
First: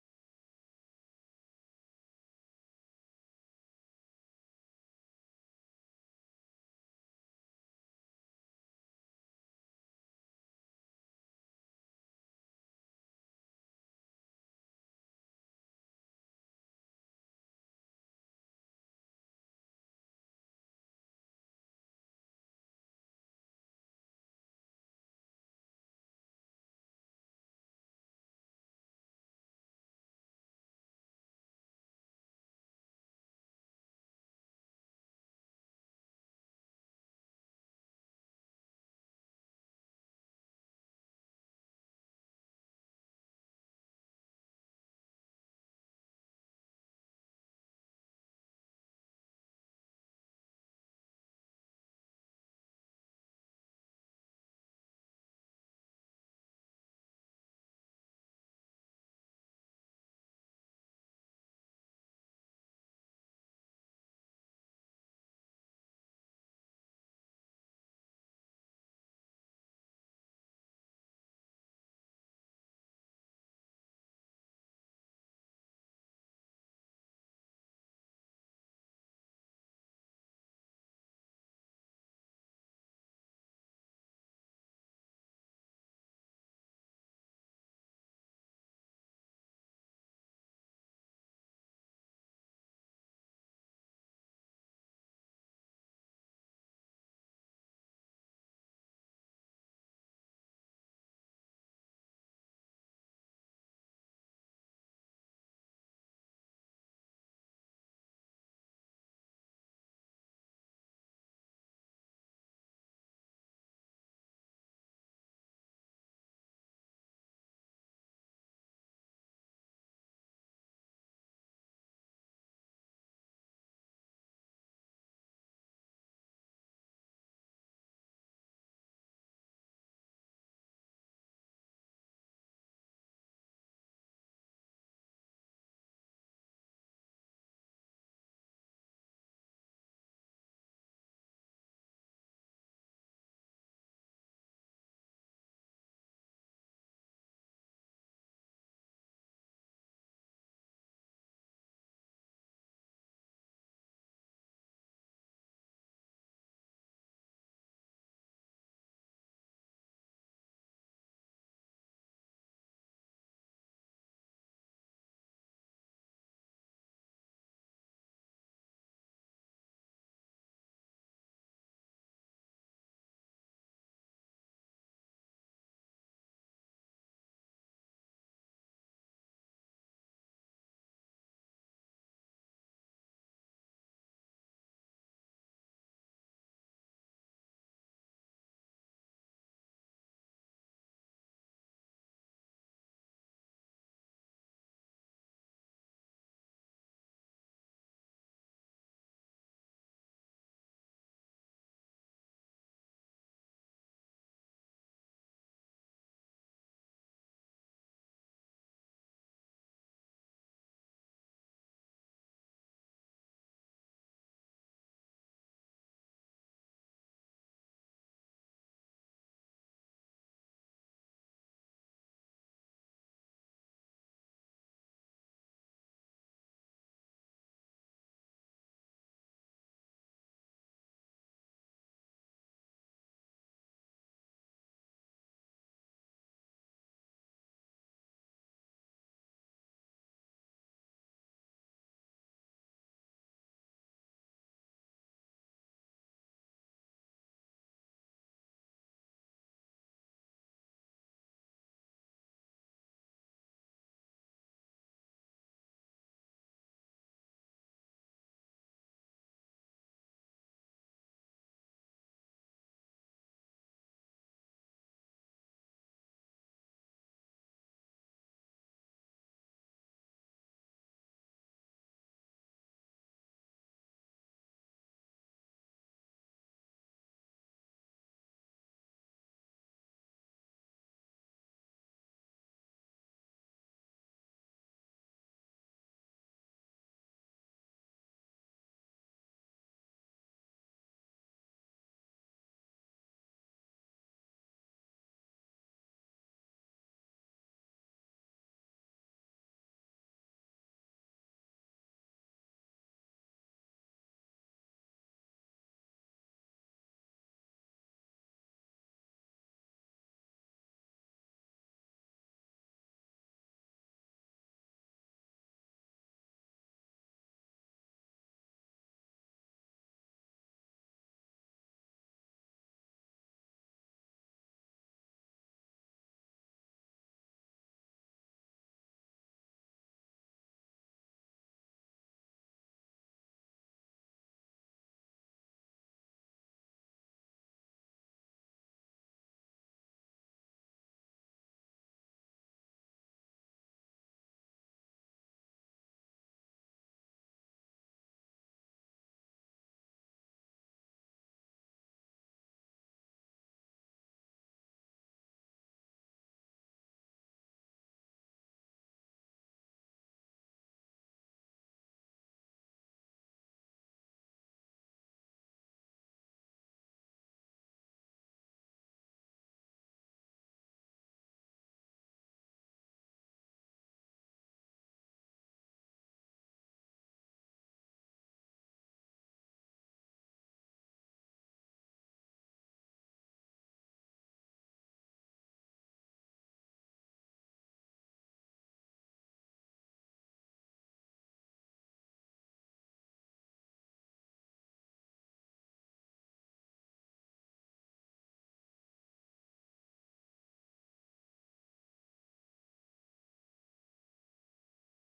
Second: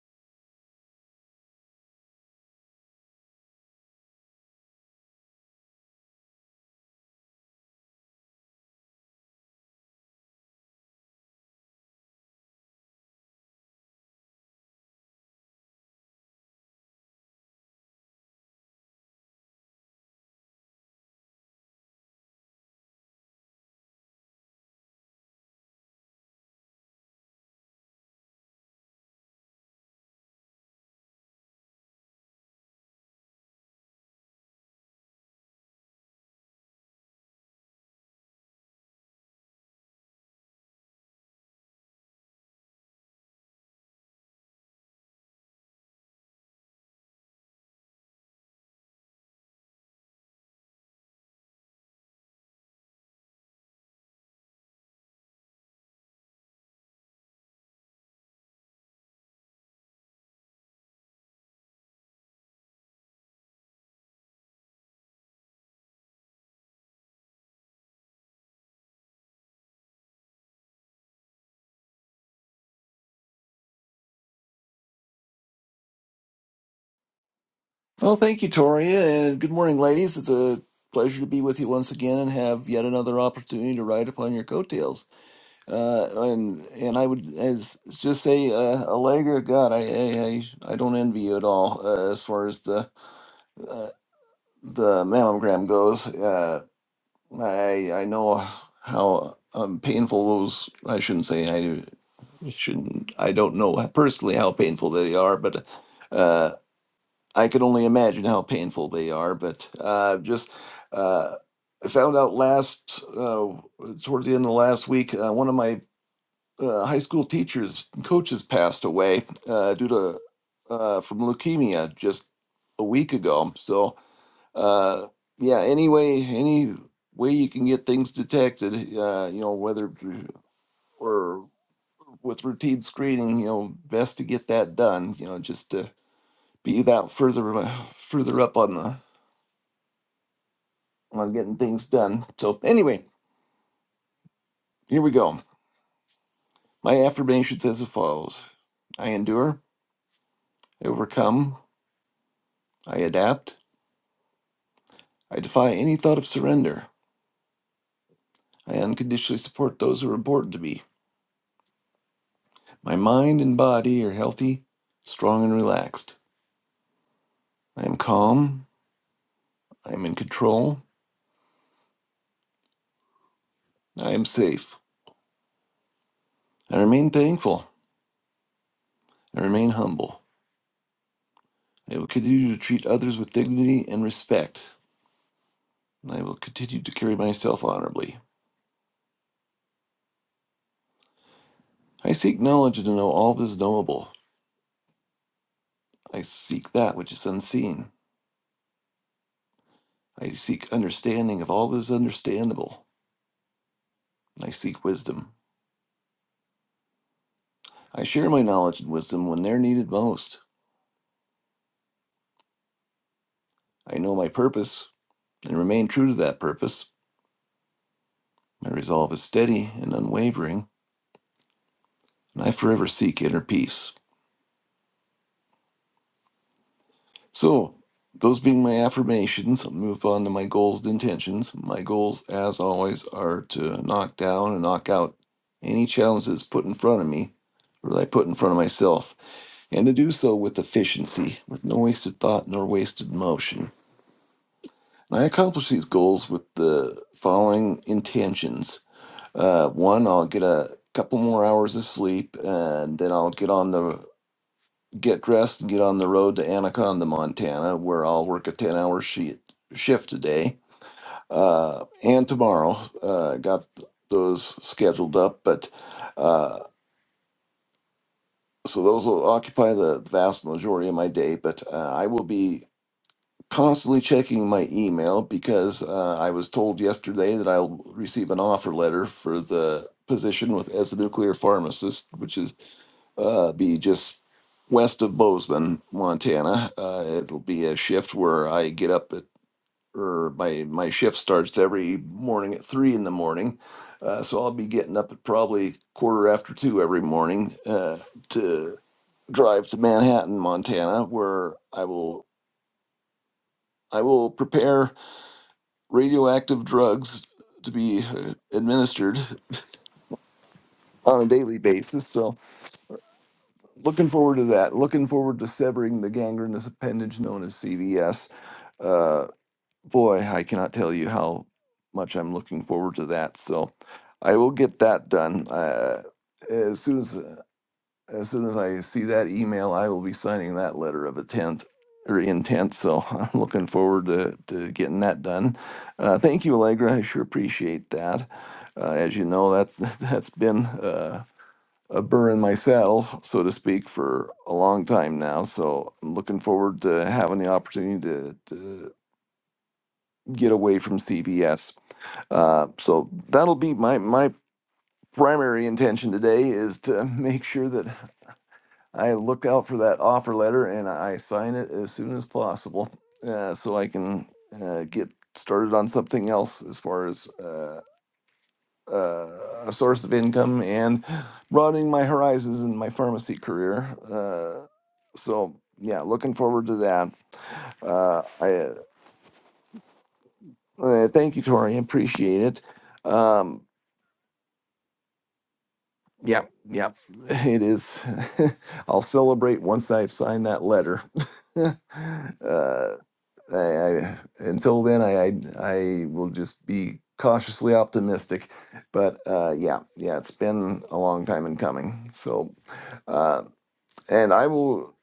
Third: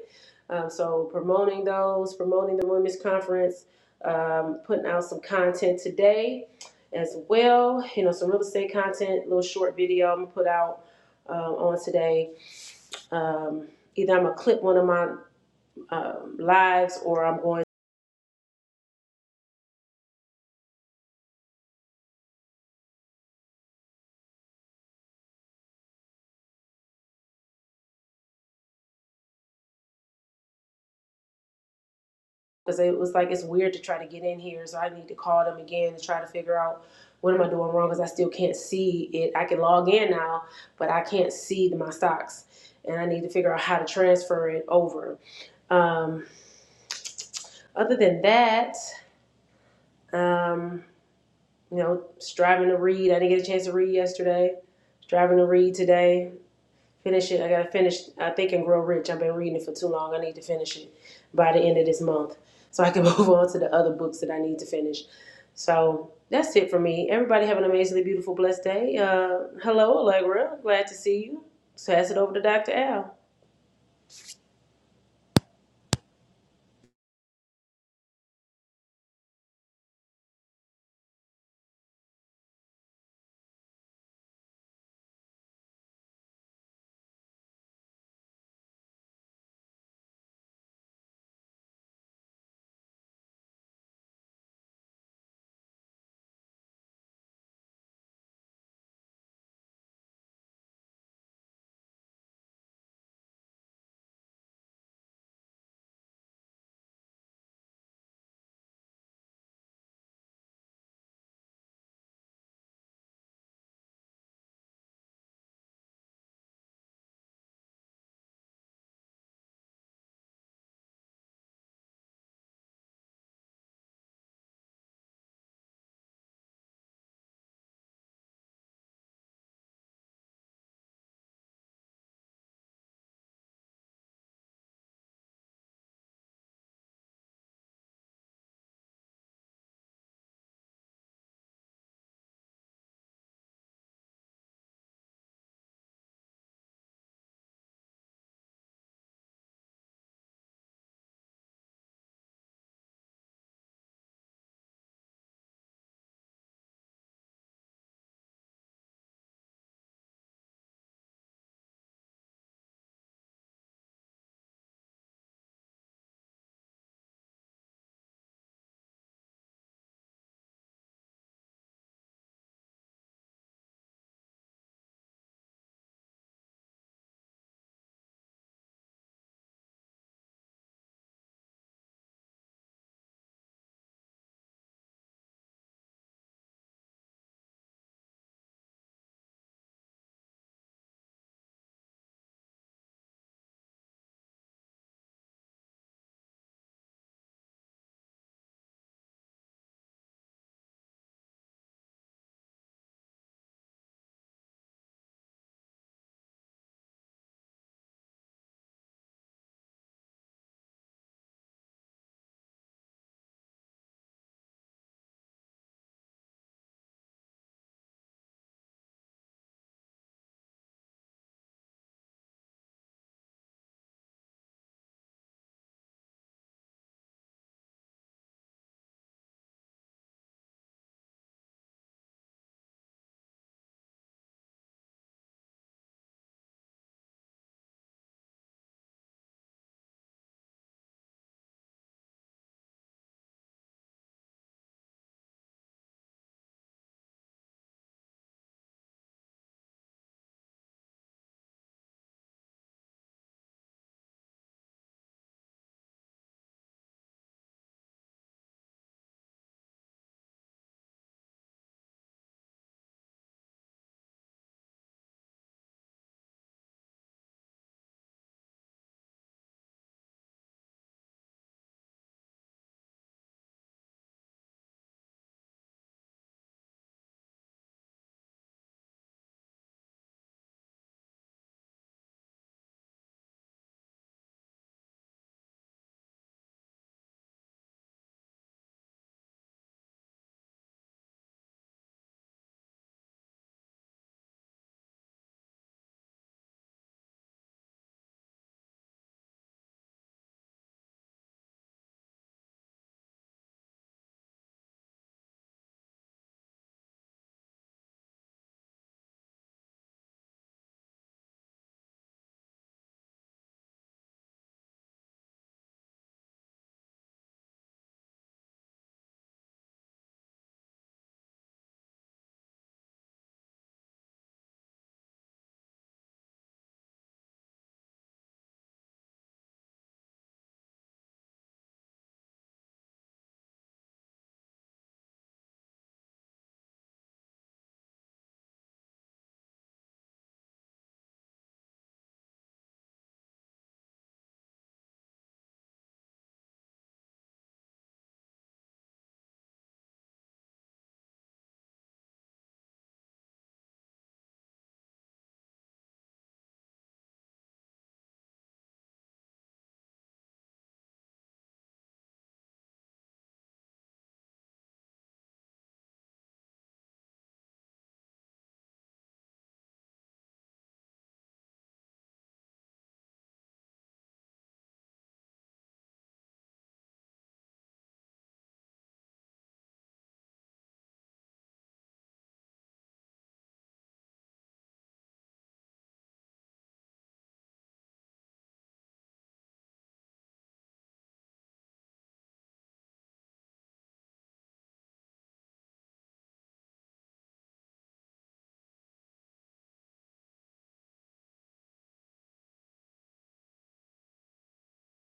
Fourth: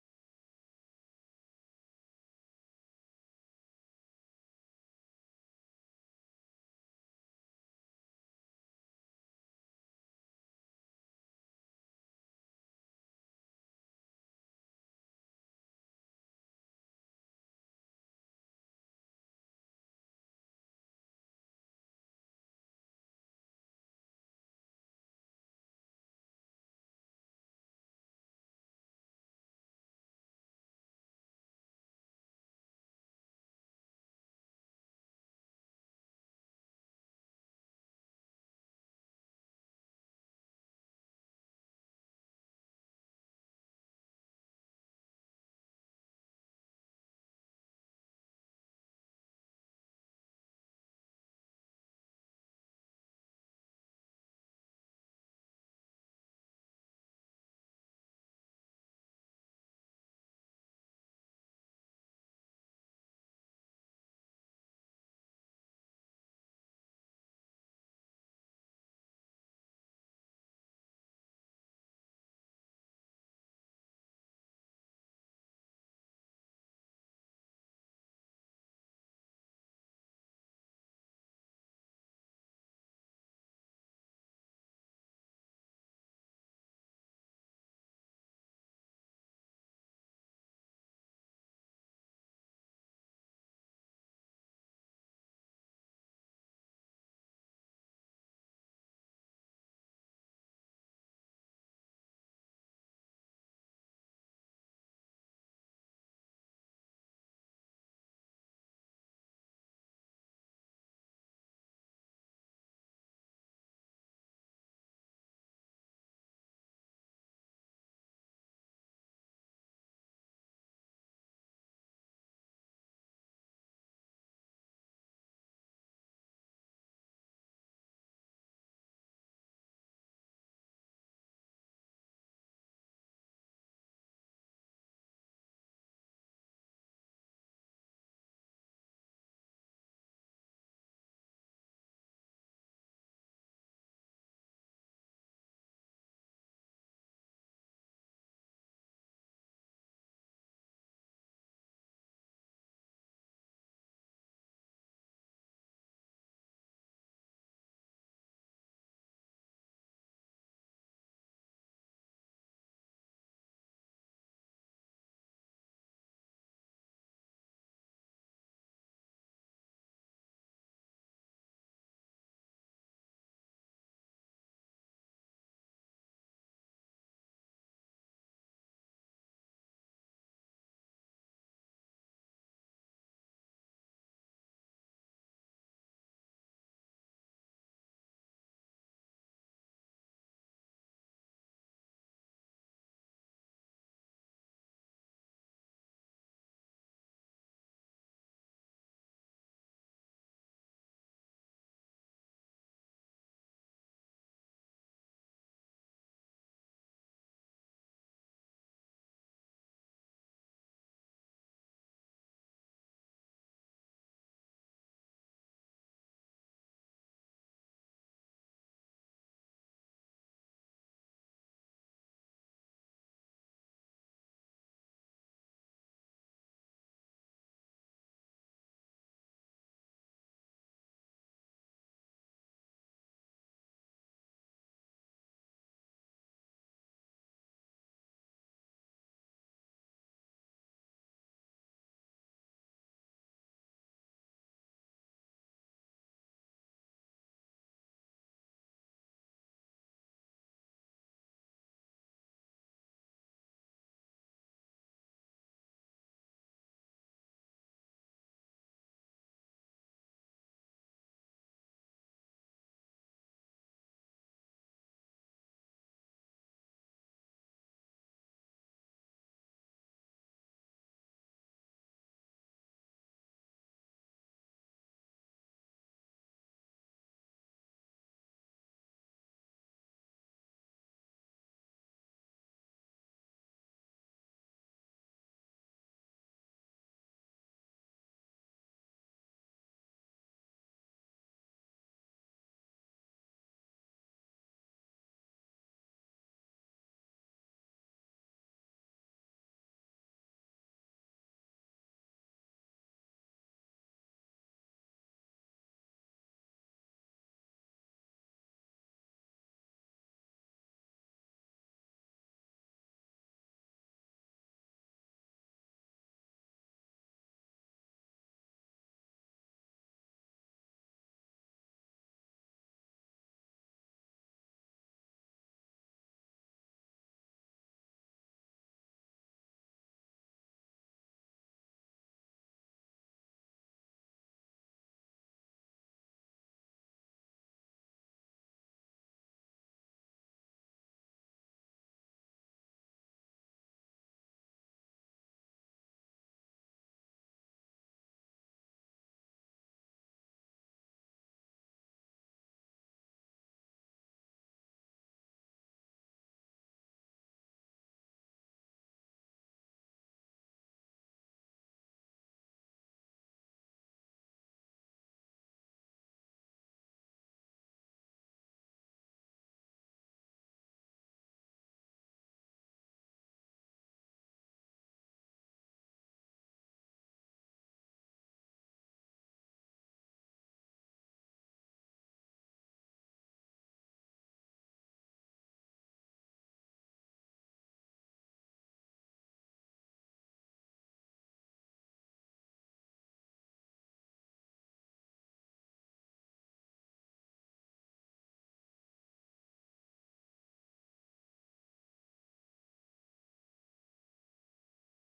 Speaker 2: Um, so promoting those, promoting the women's conference, um, putting out some content today as well. You know, some real estate content, little short video I'm gonna put out um, on today. Um, either I'm gonna clip one of my um, lives or I'm going because it was like it's weird to try to get in here. So I need to call them again to try to figure out what am I doing wrong because I still can't see it. I can log in now, but I can't see my stocks, and I need to figure out how to transfer it over. Um, other than that, um, you know, striving to read. I didn't get a chance to read yesterday. Striving to read today. finish it. I gotta finish I think and grow rich. I've been reading it for too long. I need to finish it by the end of this month. So I can move on to the other books that I need to finish. So that's it for me. Everybody have an amazingly beautiful, blessed day. Uh, hello, Allegra. Glad to see you. Pass it over to Dr. Al.
Speaker 3: Well, thank you, Toria, and good morning, ladies. It's a pleasure to be with you once again and have yet another opportunity to ride upon your coattails. Uh, and and I would as, just say, uh, Allegra, God, I, I I I don't envy you at all uh, as far as the the mammogram goes. Uh, I I know how um, painful those. I shouldn't say I shouldn't. I don't know personally how painful they are, but. uh, I can only imagine how painful they are, but uh, just uh, I found out last uh, towards the end of last week, uh, one of my uh, high school teachers coaches passed away uh, due to uh, from leukemia just a week ago. So uh, yeah, anyway, any way you can get things detected, uh, you know, whether or with routine screening, you know, best to get that done. You know, just to be that further further up on the on getting things done. So, anyway, here we go. My affirmations as follows I endure, I overcome, I adapt, I defy any thought of surrender, I unconditionally support those who are important to me. My mind and body are healthy, strong, and relaxed. I am calm, I am in control, I am safe. I remain thankful, I remain humble. I will continue to treat others with dignity and respect. I will continue to carry myself honorably. I seek knowledge to know all that is knowable. I seek that which is unseen. I seek understanding of all that is understandable. I seek wisdom. I share my knowledge and wisdom when they're needed most. I know my purpose and remain true to that purpose. My resolve is steady and unwavering, and I forever seek inner peace. So, those being my affirmations, I'll move on to my goals and intentions. My goals, as always, are to knock down and knock out any challenges put in front of me or that I put in front of myself and to do so with efficiency, with no wasted thought nor wasted motion. And I accomplish these goals with the following intentions. Uh, one, I'll get a couple more hours of sleep, and then I'll get on the get dressed and get on the road to Anaconda, Montana, where I'll work a ten-hour sheet, shift today uh, and tomorrow. Uh, got th- those scheduled up, but uh, so those will occupy the vast majority of my day. But uh, I will be constantly checking my email because uh, I was told yesterday that I'll receive an offer letter for the position with as a nuclear pharmacist, which is uh, be just west of Bozeman, Montana. Uh, it'll be a shift where I get up at or my my shift starts every morning at three in the morning, uh, so I'll be getting up at probably quarter after two every morning uh, to drive to Manhattan, Montana, where I will I will prepare radioactive drugs to be uh, administered on a daily basis. So, looking forward to that. Looking forward to severing the gangrenous appendage known as CVS. Uh, boy, I cannot tell you how much I'm looking forward to that. So, I will get that done uh, as soon as. uh, as soon as I see that email, I will be signing that letter of intent or intent. So I'm looking forward to, to getting that done. Uh, thank you, Allegra. I sure appreciate that. Uh, as you know, that's that's been uh, a burr in my saddle, so to speak, for a long time now. So I'm looking forward to having the opportunity to, to get away from CVS. Uh, so that'll be my my primary intention today is to make sure that I look out for that offer letter and I sign it as soon as possible uh, so I can uh, get started on something else as far as uh, uh, a source of income and broadening my horizons in my pharmacy career. Uh, so, yeah, looking forward to that. Uh, I uh, uh, thank you, Tori. I Appreciate it. Um, yeah, yeah, it is. I'll celebrate once I've signed that letter. uh, I, I until then I, I I will just be cautiously optimistic, but uh, yeah, yeah, it's been a long time in coming. So, uh, and I will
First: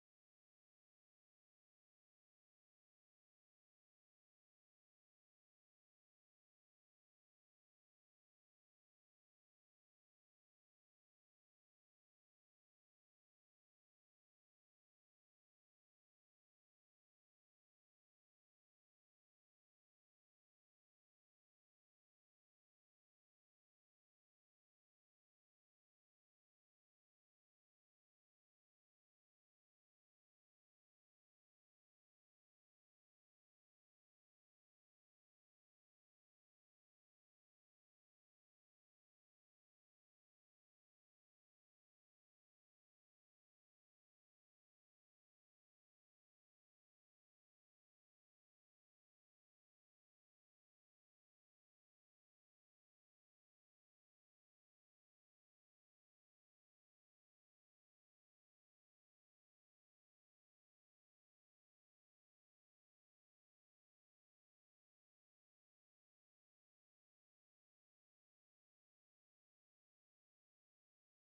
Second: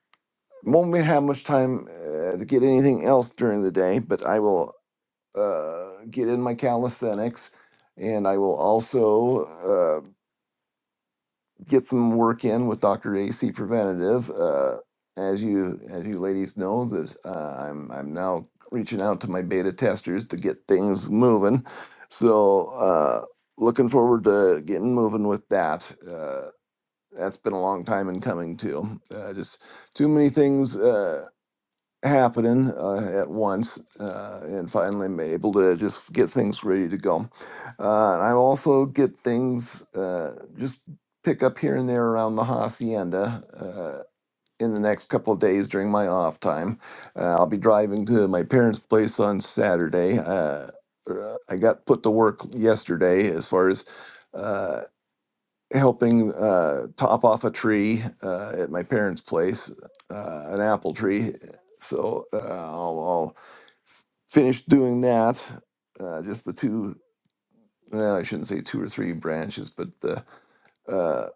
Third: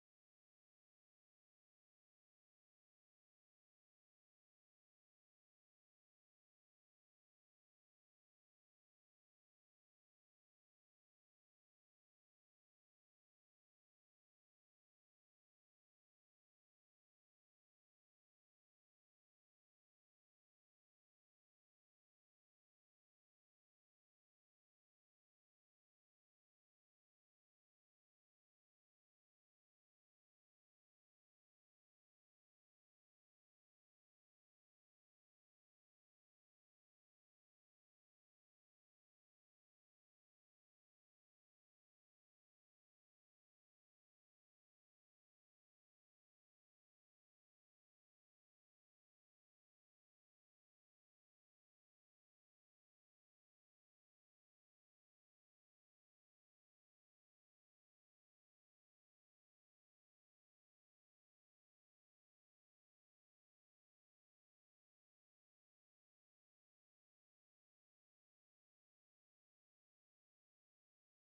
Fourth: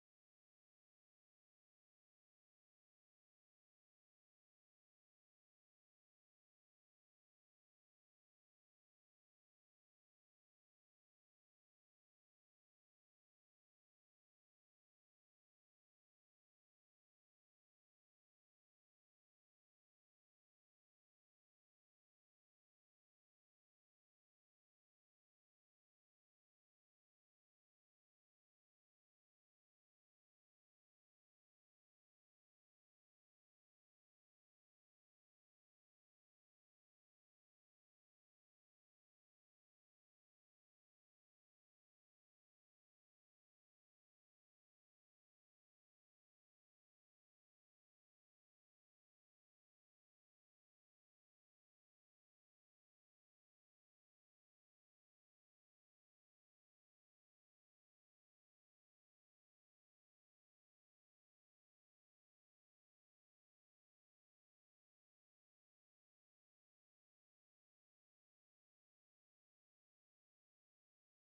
Speaker 3: won't have much time uh, to get anything else during the day, but I will uh, get in my calisthenics, and I will also uh, get some work in with Dr. AC Preventative. Uh, as you as you ladies know, that uh, I'm I'm now reaching out to my beta testers to get things moving. So uh, looking forward to getting moving with that. Uh, that's been a long time in coming too. Uh, just too many things. Uh, happening uh, at once uh, and finally I'm able to just get things ready to go. Uh, and I also get things uh, just pick up here and there around the hacienda. Uh, in the next couple of days during my off time, uh, I'll be driving to my parents' place on Saturday. Uh, uh, I got put to work yesterday as far as uh, helping uh, top off a tree uh, at my parents' place, uh, an apple tree. So uh, I'll, I'll finish doing that. Uh, just the two. Well, I shouldn't say two or three branches, but the uh,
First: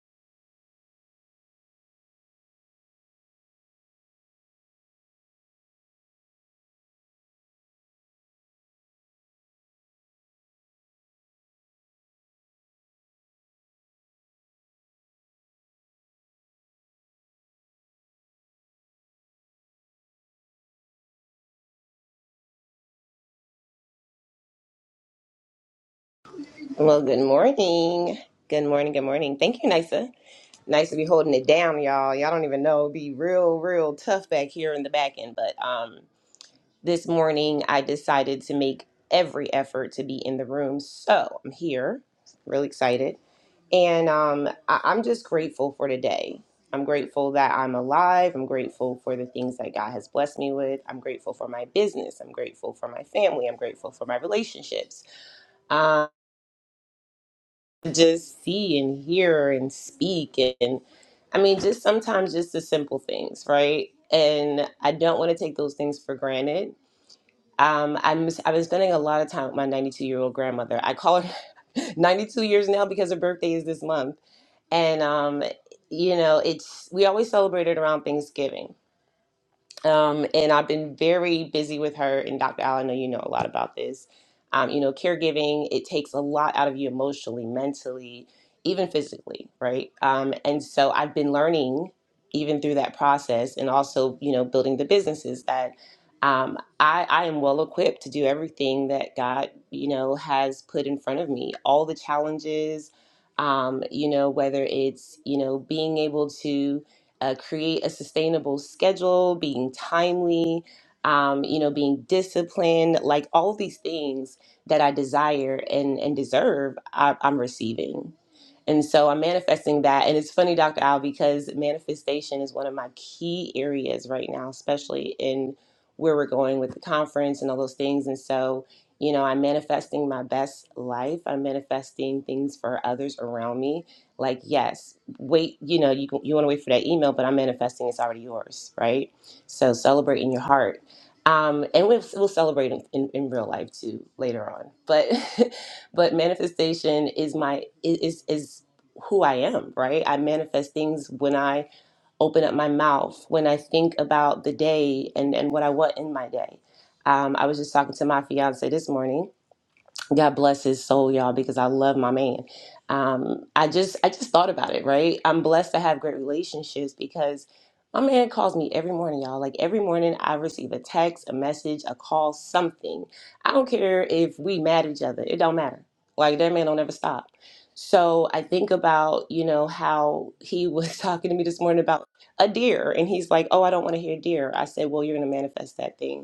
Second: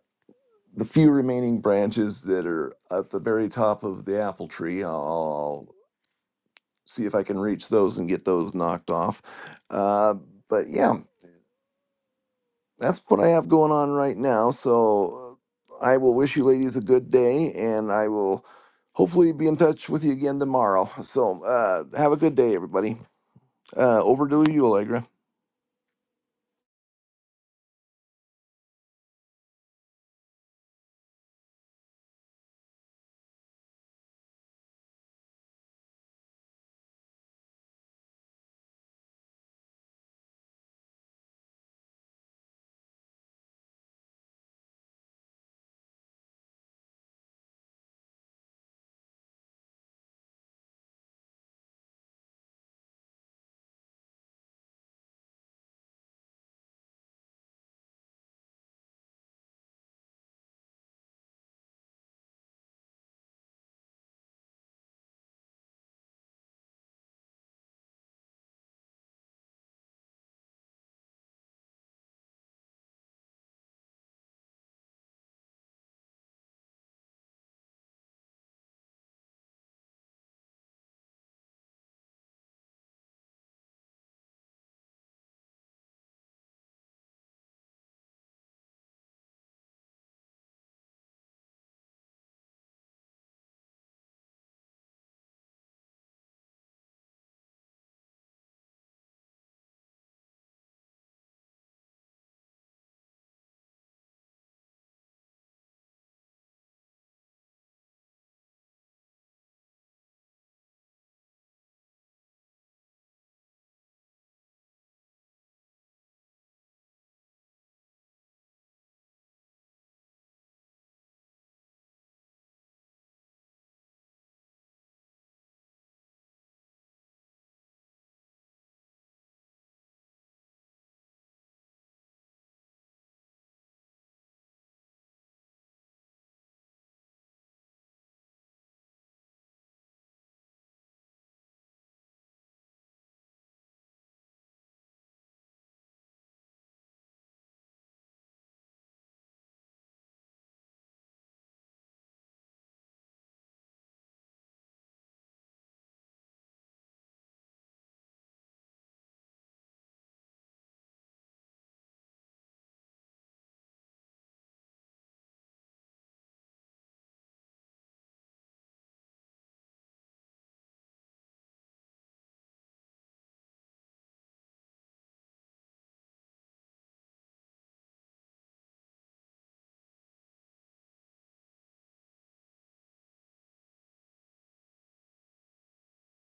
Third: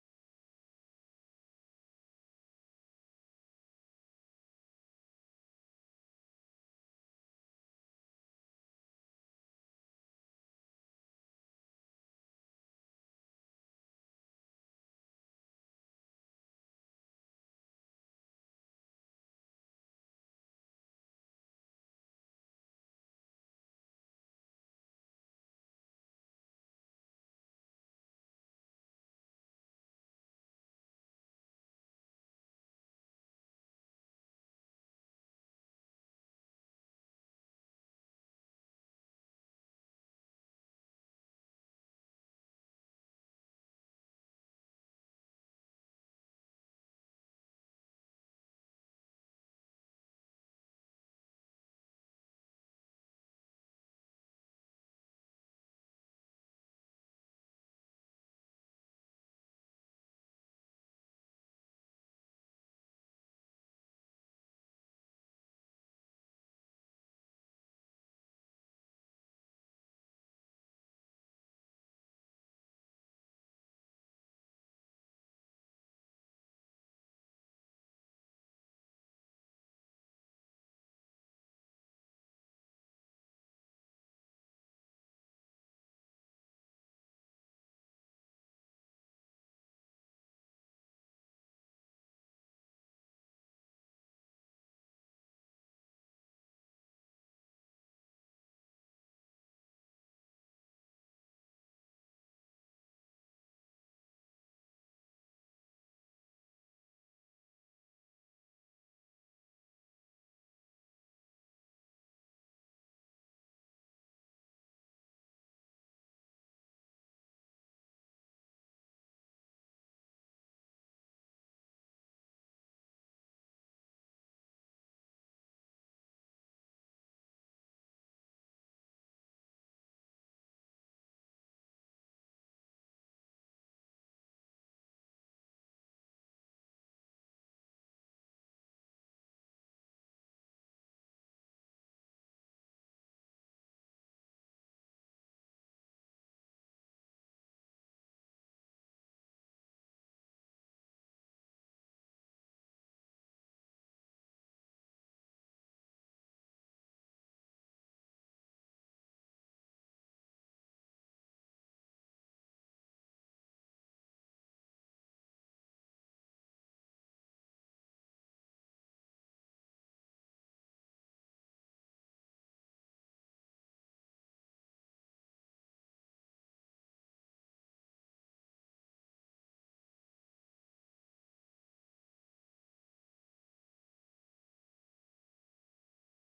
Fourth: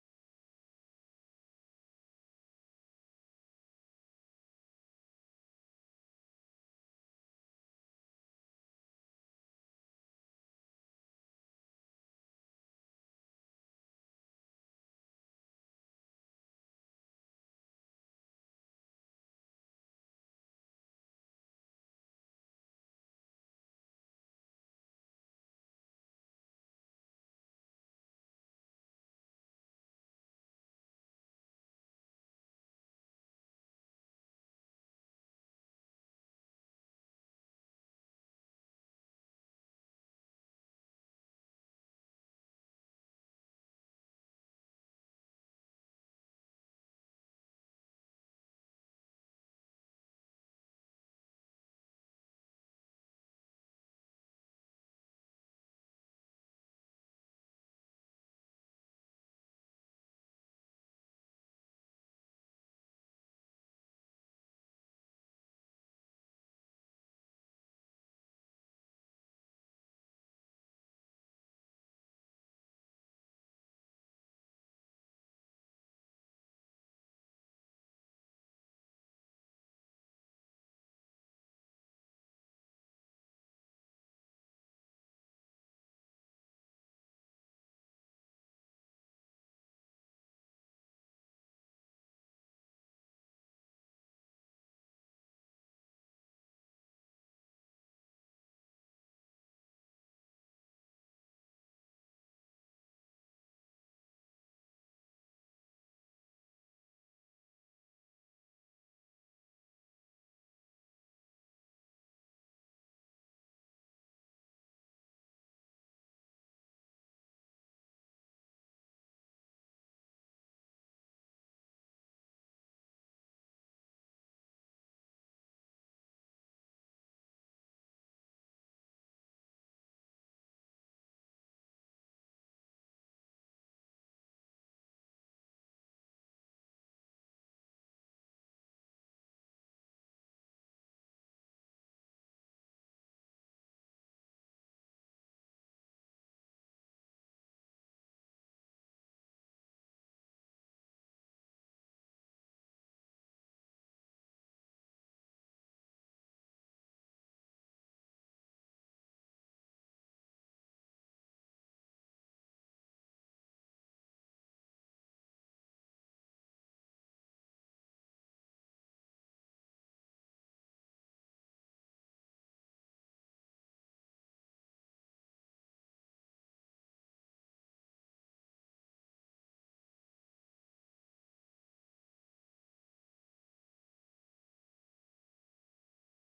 Speaker 3: the few remaining branches that are at the very top of the apple tree. I'll, I'll see if I can reach those and get those knocked off. Uh, but yeah, that's what I have going on right now. So uh, I will wish you ladies a good day, and I will hopefully be in touch with you again tomorrow. So uh, have a good day, everybody. Uh, over to you, Allegra.
Speaker 4: Well, good morning. Good morning. Good morning. Thank you, Nisa. Nice to be holding it down, y'all. Y'all don't even know. It'd be real, real tough back here in the back end. But um, this morning, I decided to make every effort to be in the room. So I'm here, really excited. And um, I- I'm just grateful for today. I'm grateful that I'm alive. I'm grateful for the things that God has blessed me with. I'm grateful for my business. I'm grateful for my family. I'm grateful for my relationships. Um, to just see and hear and speak and I mean just sometimes just the simple things, right? And I don't want to take those things for granted. Um, I'm I've been spending a lot of time with my 92 year old grandmother. I call her 92 years now because her birthday is this month, and um, you know it's we always celebrate it around Thanksgiving um, and I've been very busy with her. And Dr. Al, I know you know a lot about this. Um, you know, caregiving it takes a lot out of you emotionally, mentally, even physically, right? Um, and so I've been learning even through that process, and also you know building the businesses that um, I, I am well equipped to do everything that God you know has put in front of me. All the challenges, um, you know, whether it's you know being able to uh, create a sustainable schedule, being timely, um, you know, being disciplined, like all these things that I desire and, and deserve, I, I'm receiving. And so I'm manifesting that. And it's funny, Dr. Al, because manifestation is one of my key areas right now, especially in where we're going with the conference and all those things. And so, you know, I'm manifesting my best life. I'm manifesting things for others around me. Like, yes, wait you know you can you want to wait for that email but i'm manifesting it's already yours right so celebrate in your heart um, and we'll, we'll celebrate in, in, in real life too later on but but manifestation is my is is who i am right i manifest things when i open up my mouth when i think about the day and and what i want in my day um, i was just talking to my fiance this morning God bless his soul, y'all, because I love my man. Um, I just I just thought about it, right? I'm blessed to have great relationships because my man calls me every morning, y'all. Like every morning I receive a text, a message, a call, something. I don't care if we mad at each other. It don't matter. Like that man don't ever stop. So I think about, you know, how he was talking to me this morning about a deer and he's like, "Oh, I don't want to hear deer." I said, "Well, you're going to manifest that thing."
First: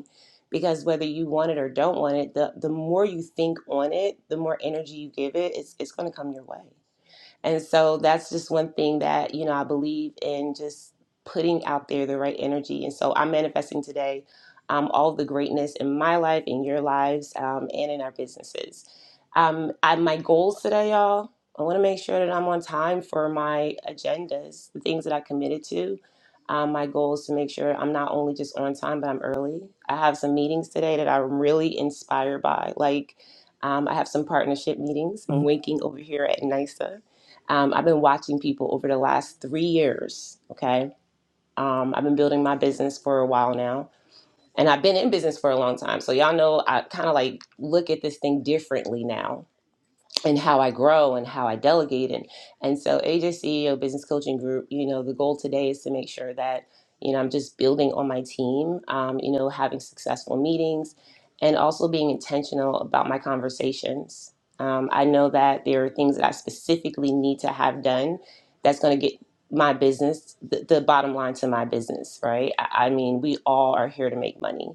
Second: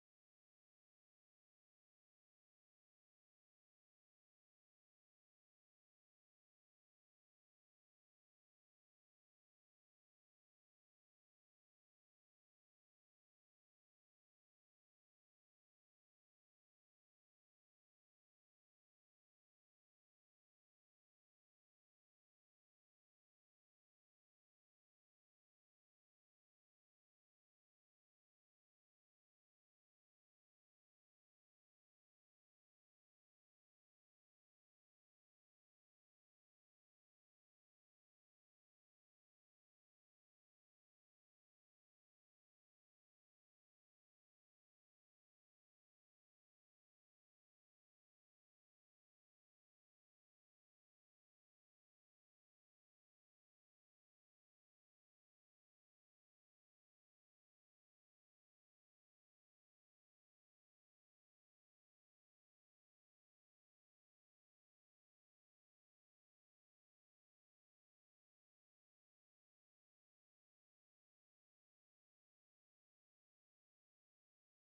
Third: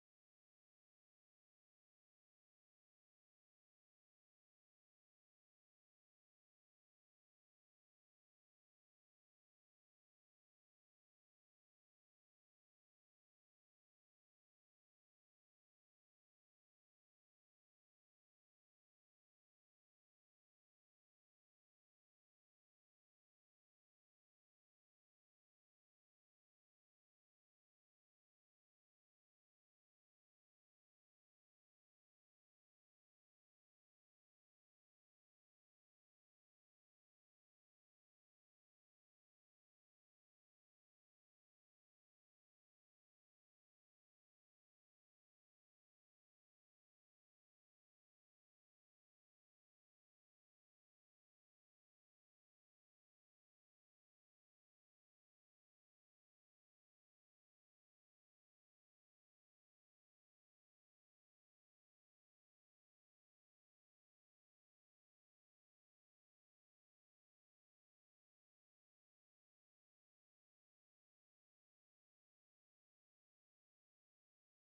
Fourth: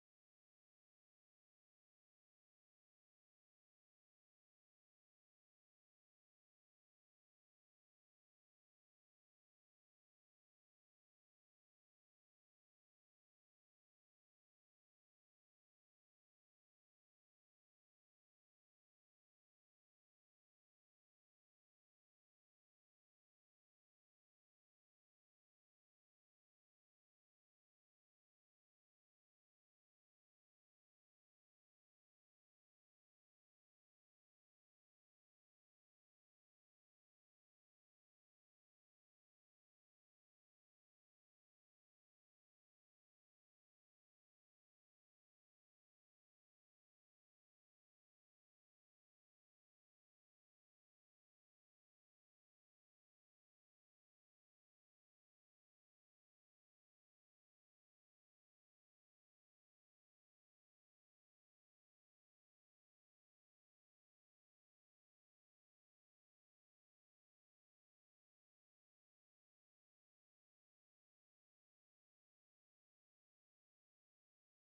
Speaker 4: because whether you want it or don't want it the, the more you think on it the more energy you give it it's, it's going to come your way and so that's just one thing that, you know, I believe in just putting out there the right energy. And so I'm manifesting today um, all the greatness in my life, in your lives, um, and in our businesses. Um, I, my goals today, y'all, I want to make sure that I'm on time for my agendas, the things that I committed to. Um, my goal is to make sure I'm not only just on time, but I'm early. I have some meetings today that I'm really inspired by. Like, um, I have some partnership meetings. I'm winking over here at NYSA. Um, I've been watching people over the last three years. Okay. Um, I've been building my business for a while now, and I've been in business for a long time. So y'all know I kind of like look at this thing differently now and how I grow and how I delegate and and so AJ CEO Business Coaching Group, you know, the goal today is to make sure that you know I'm just building on my team, um, you know, having successful meetings, and also being intentional about my conversations. Um, I know that there are things that I specifically need to have done that's going to get my business the, the bottom line to my business, right? I, I mean, we all are here to make money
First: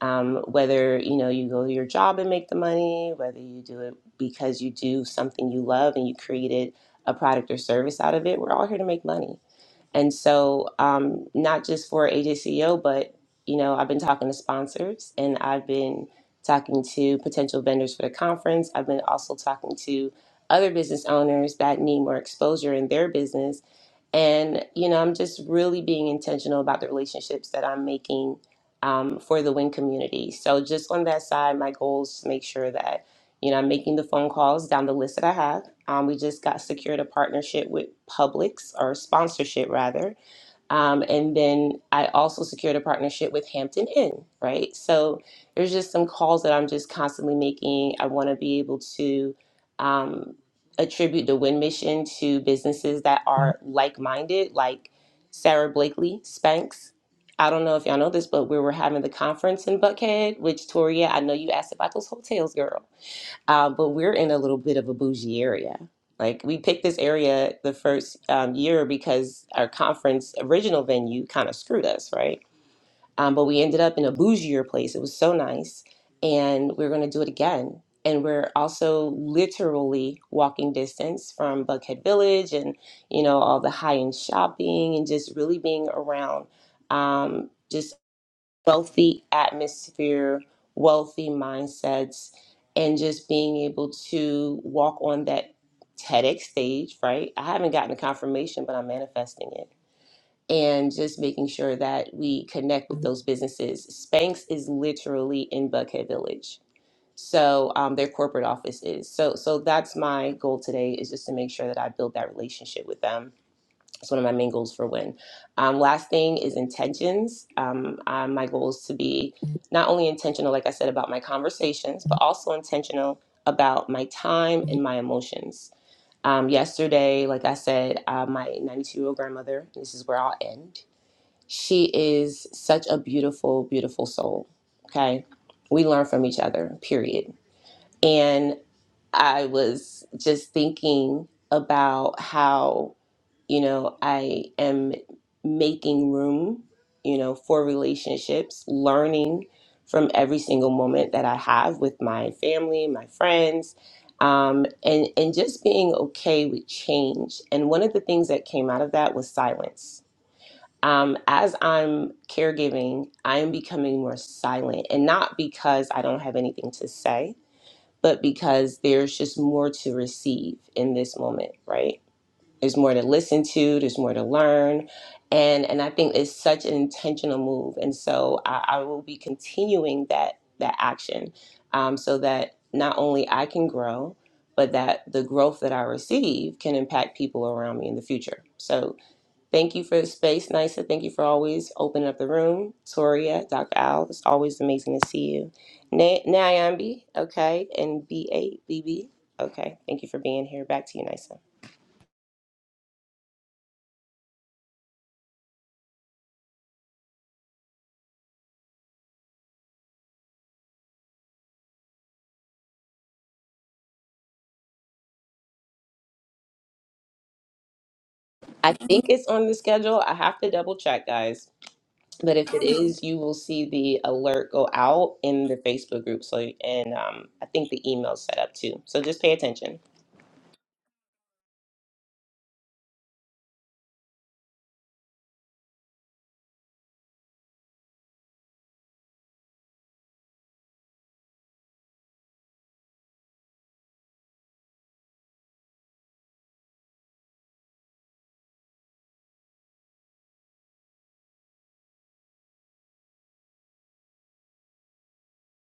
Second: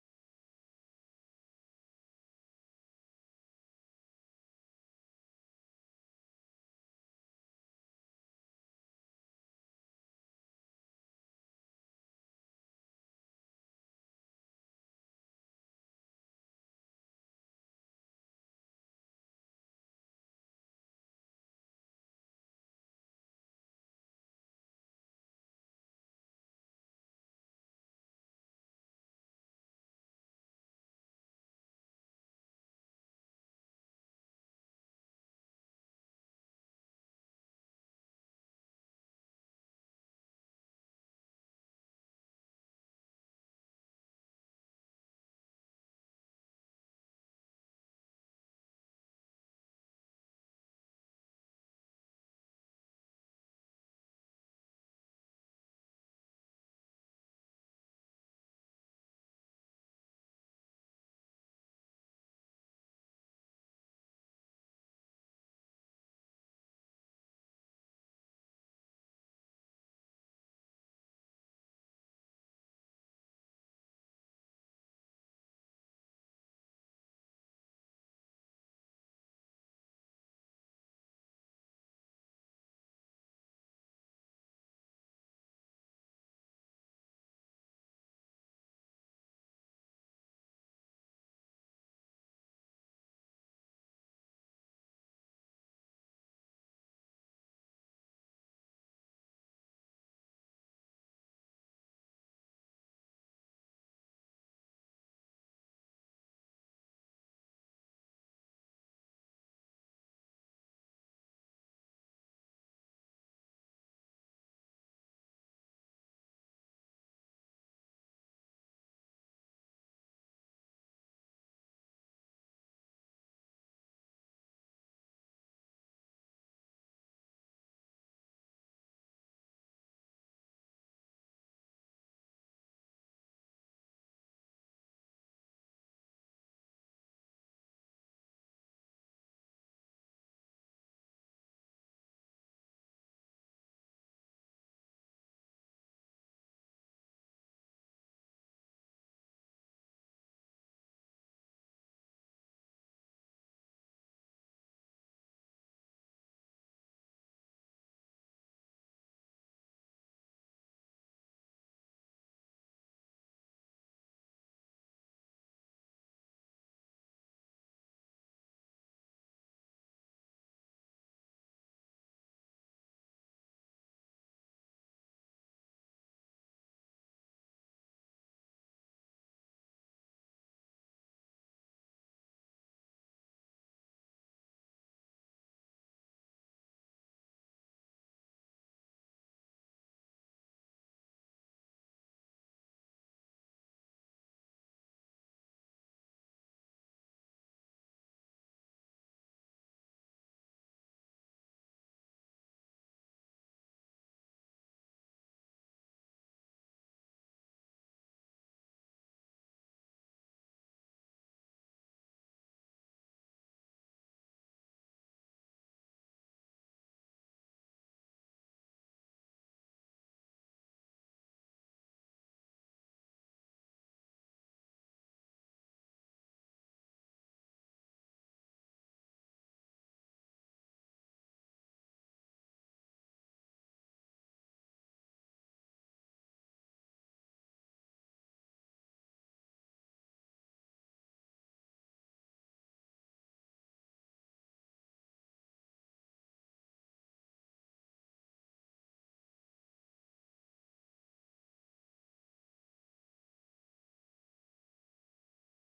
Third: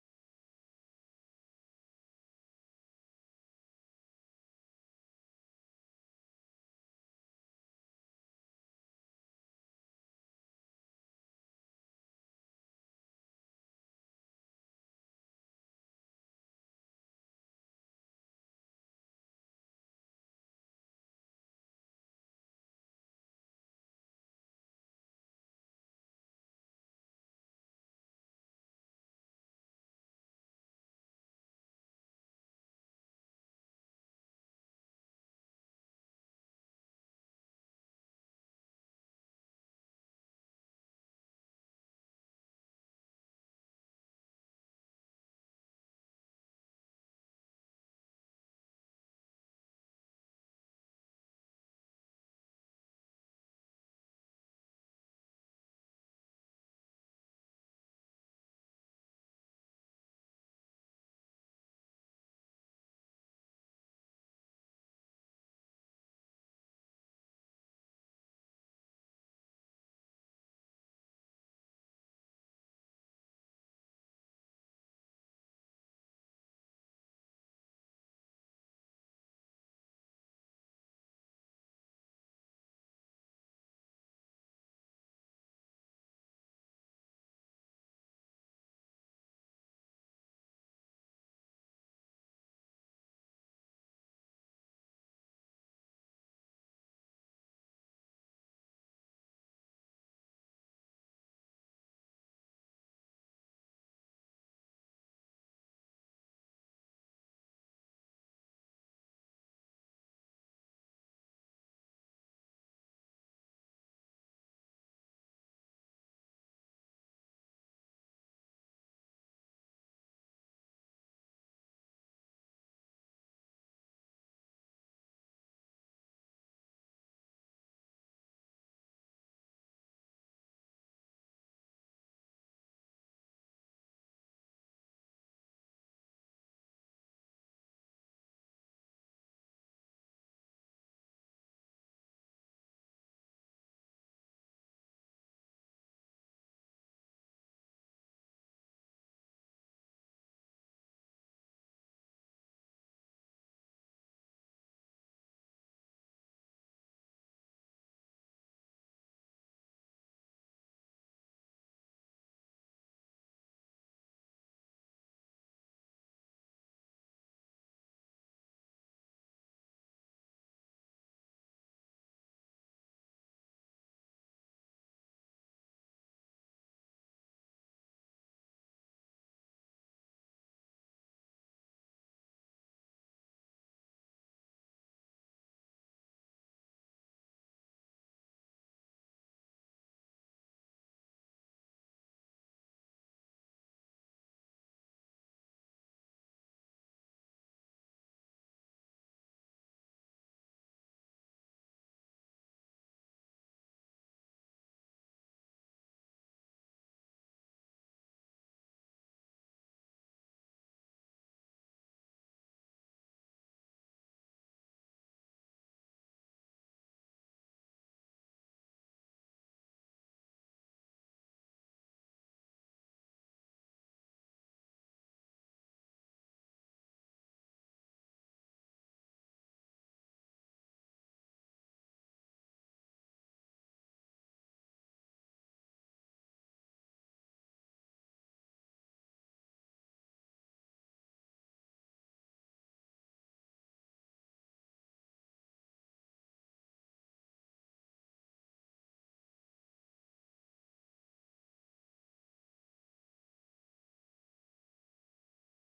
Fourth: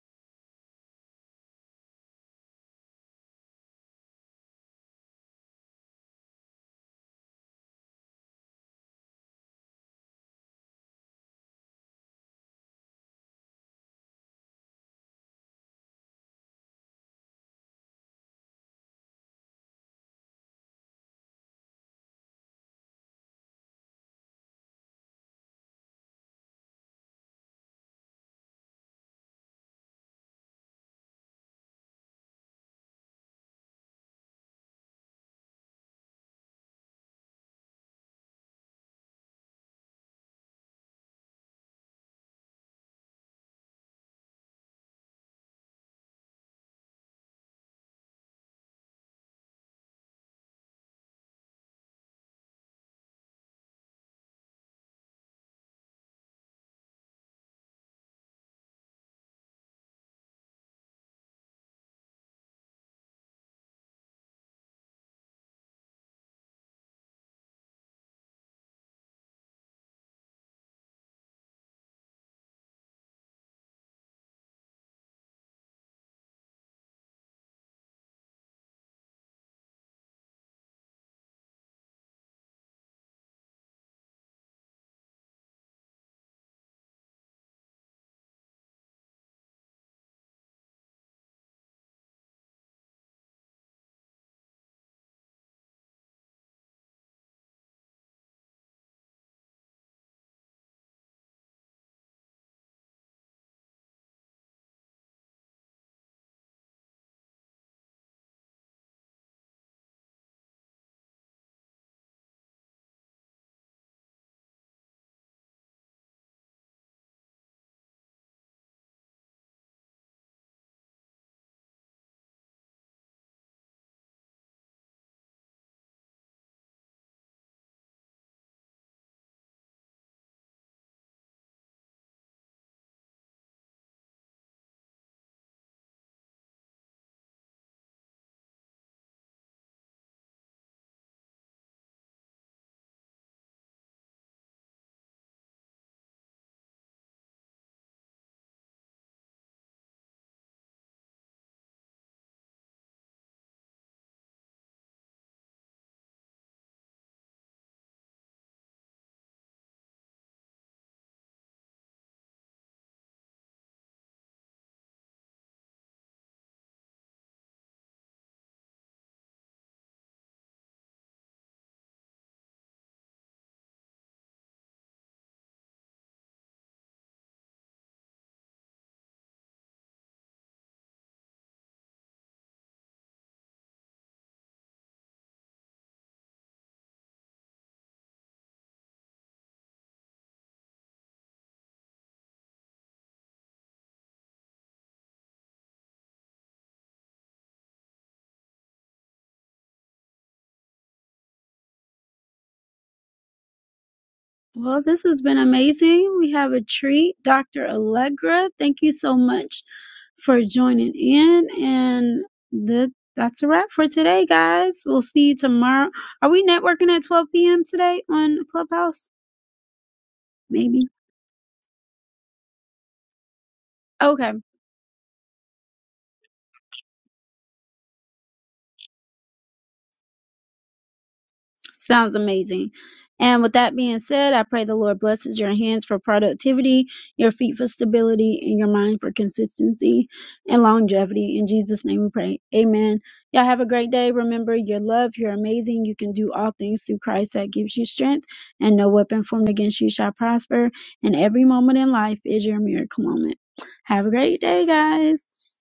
Speaker 4: um, whether you know you go to your job and make the money whether you do it because you do something you love and you created a product or service out of it we're all here to make money and so, um, not just for AJCO, but you know, I've been talking to sponsors and I've been talking to potential vendors for the conference. I've been also talking to other business owners that need more exposure in their business. And, you know, I'm just really being intentional about the relationships that I'm making um, for the WIN community. So, just on that side, my goal is to make sure that you know, I'm making the phone calls down the list that I have. Um, we just got secured a partnership with Publix or sponsorship rather. Um, and then I also secured a partnership with Hampton Inn, right? So there's just some calls that I'm just constantly making. I want to be able to um, attribute the Win Mission to businesses that are like minded, like Sarah Blakely, Spanx. I don't know if y'all know this, but we were having the conference in Buckhead, which Toria, I know you asked about those hotels, girl. Um, but we're in a little bit of a bougie area. Like we picked this area the first um, year because our conference original venue kind of screwed us, right? Um, but we ended up in a bougier place. It was so nice, and we're going to do it again. And we're also literally walking distance from Buckhead Village, and you know all the high end shopping, and just really being around. Um, just wealthy atmosphere, wealthy mindsets, and just being able to walk on that TEDx stage, right? I haven't gotten the confirmation, but I'm manifesting it. And just making sure that we connect with those businesses. Spanx is literally in Buckhead Village. So um, their corporate office is. So so that's my goal today is just to make sure that I build that relationship with them it's one of my main goals for win. Um, last thing is intentions. Um, uh, my goal is to be not only intentional, like I said, about my conversations, but also intentional about my time and my emotions. Um, yesterday, like I said, uh, my 92 year old grandmother, this is where I'll end. She is such a beautiful, beautiful soul. Okay. We learn from each other, period. And I was just thinking about how you know i am making room you know for relationships learning from every single moment that i have with my family my friends um, and and just being okay with change and one of the things that came out of that was silence um, as i'm caregiving i am becoming more silent and not because i don't have anything to say but because there's just more to receive in this moment right there's more to listen to there's more to learn and and i think it's such an intentional move and so i, I will be continuing that that action um, so that not only i can grow but that the growth that i receive can impact people around me in the future so thank you for the space nisa thank you for always opening up the room toria dr al it's always amazing to see you Na- Nyambi, okay and b8bb okay thank you for being here back to you nisa
Speaker 1: Well, this has been amazing. We have a treat. Dr. Allegra, thank you so much for joining in. And that that's a wrap for today, guys. We'll see you tomorrow. Are we networking at 12 p.m. today on
Speaker 4: I think
Speaker 1: Clubhouse?
Speaker 4: it's on the schedule. I have to double
Speaker 1: Maybe.
Speaker 4: check, guys. But if it is, you will see the
Speaker 1: Okay.
Speaker 4: alert go out in the Facebook group. So and um, I think the email's set up too. So just pay attention.
Speaker 1: Sounds amazing. And with that being said, I pray the Lord blesses your hands for productivity, your feet for stability, and your mind for consistency and longevity. In Jesus' name we pray. Amen. Y'all have a great day. Remember, you're loved, you're amazing, you can do all things through Christ that gives you strength, and no weapon formed against you shall prosper. And every moment in life is your miracle moment. Have a great day, guys.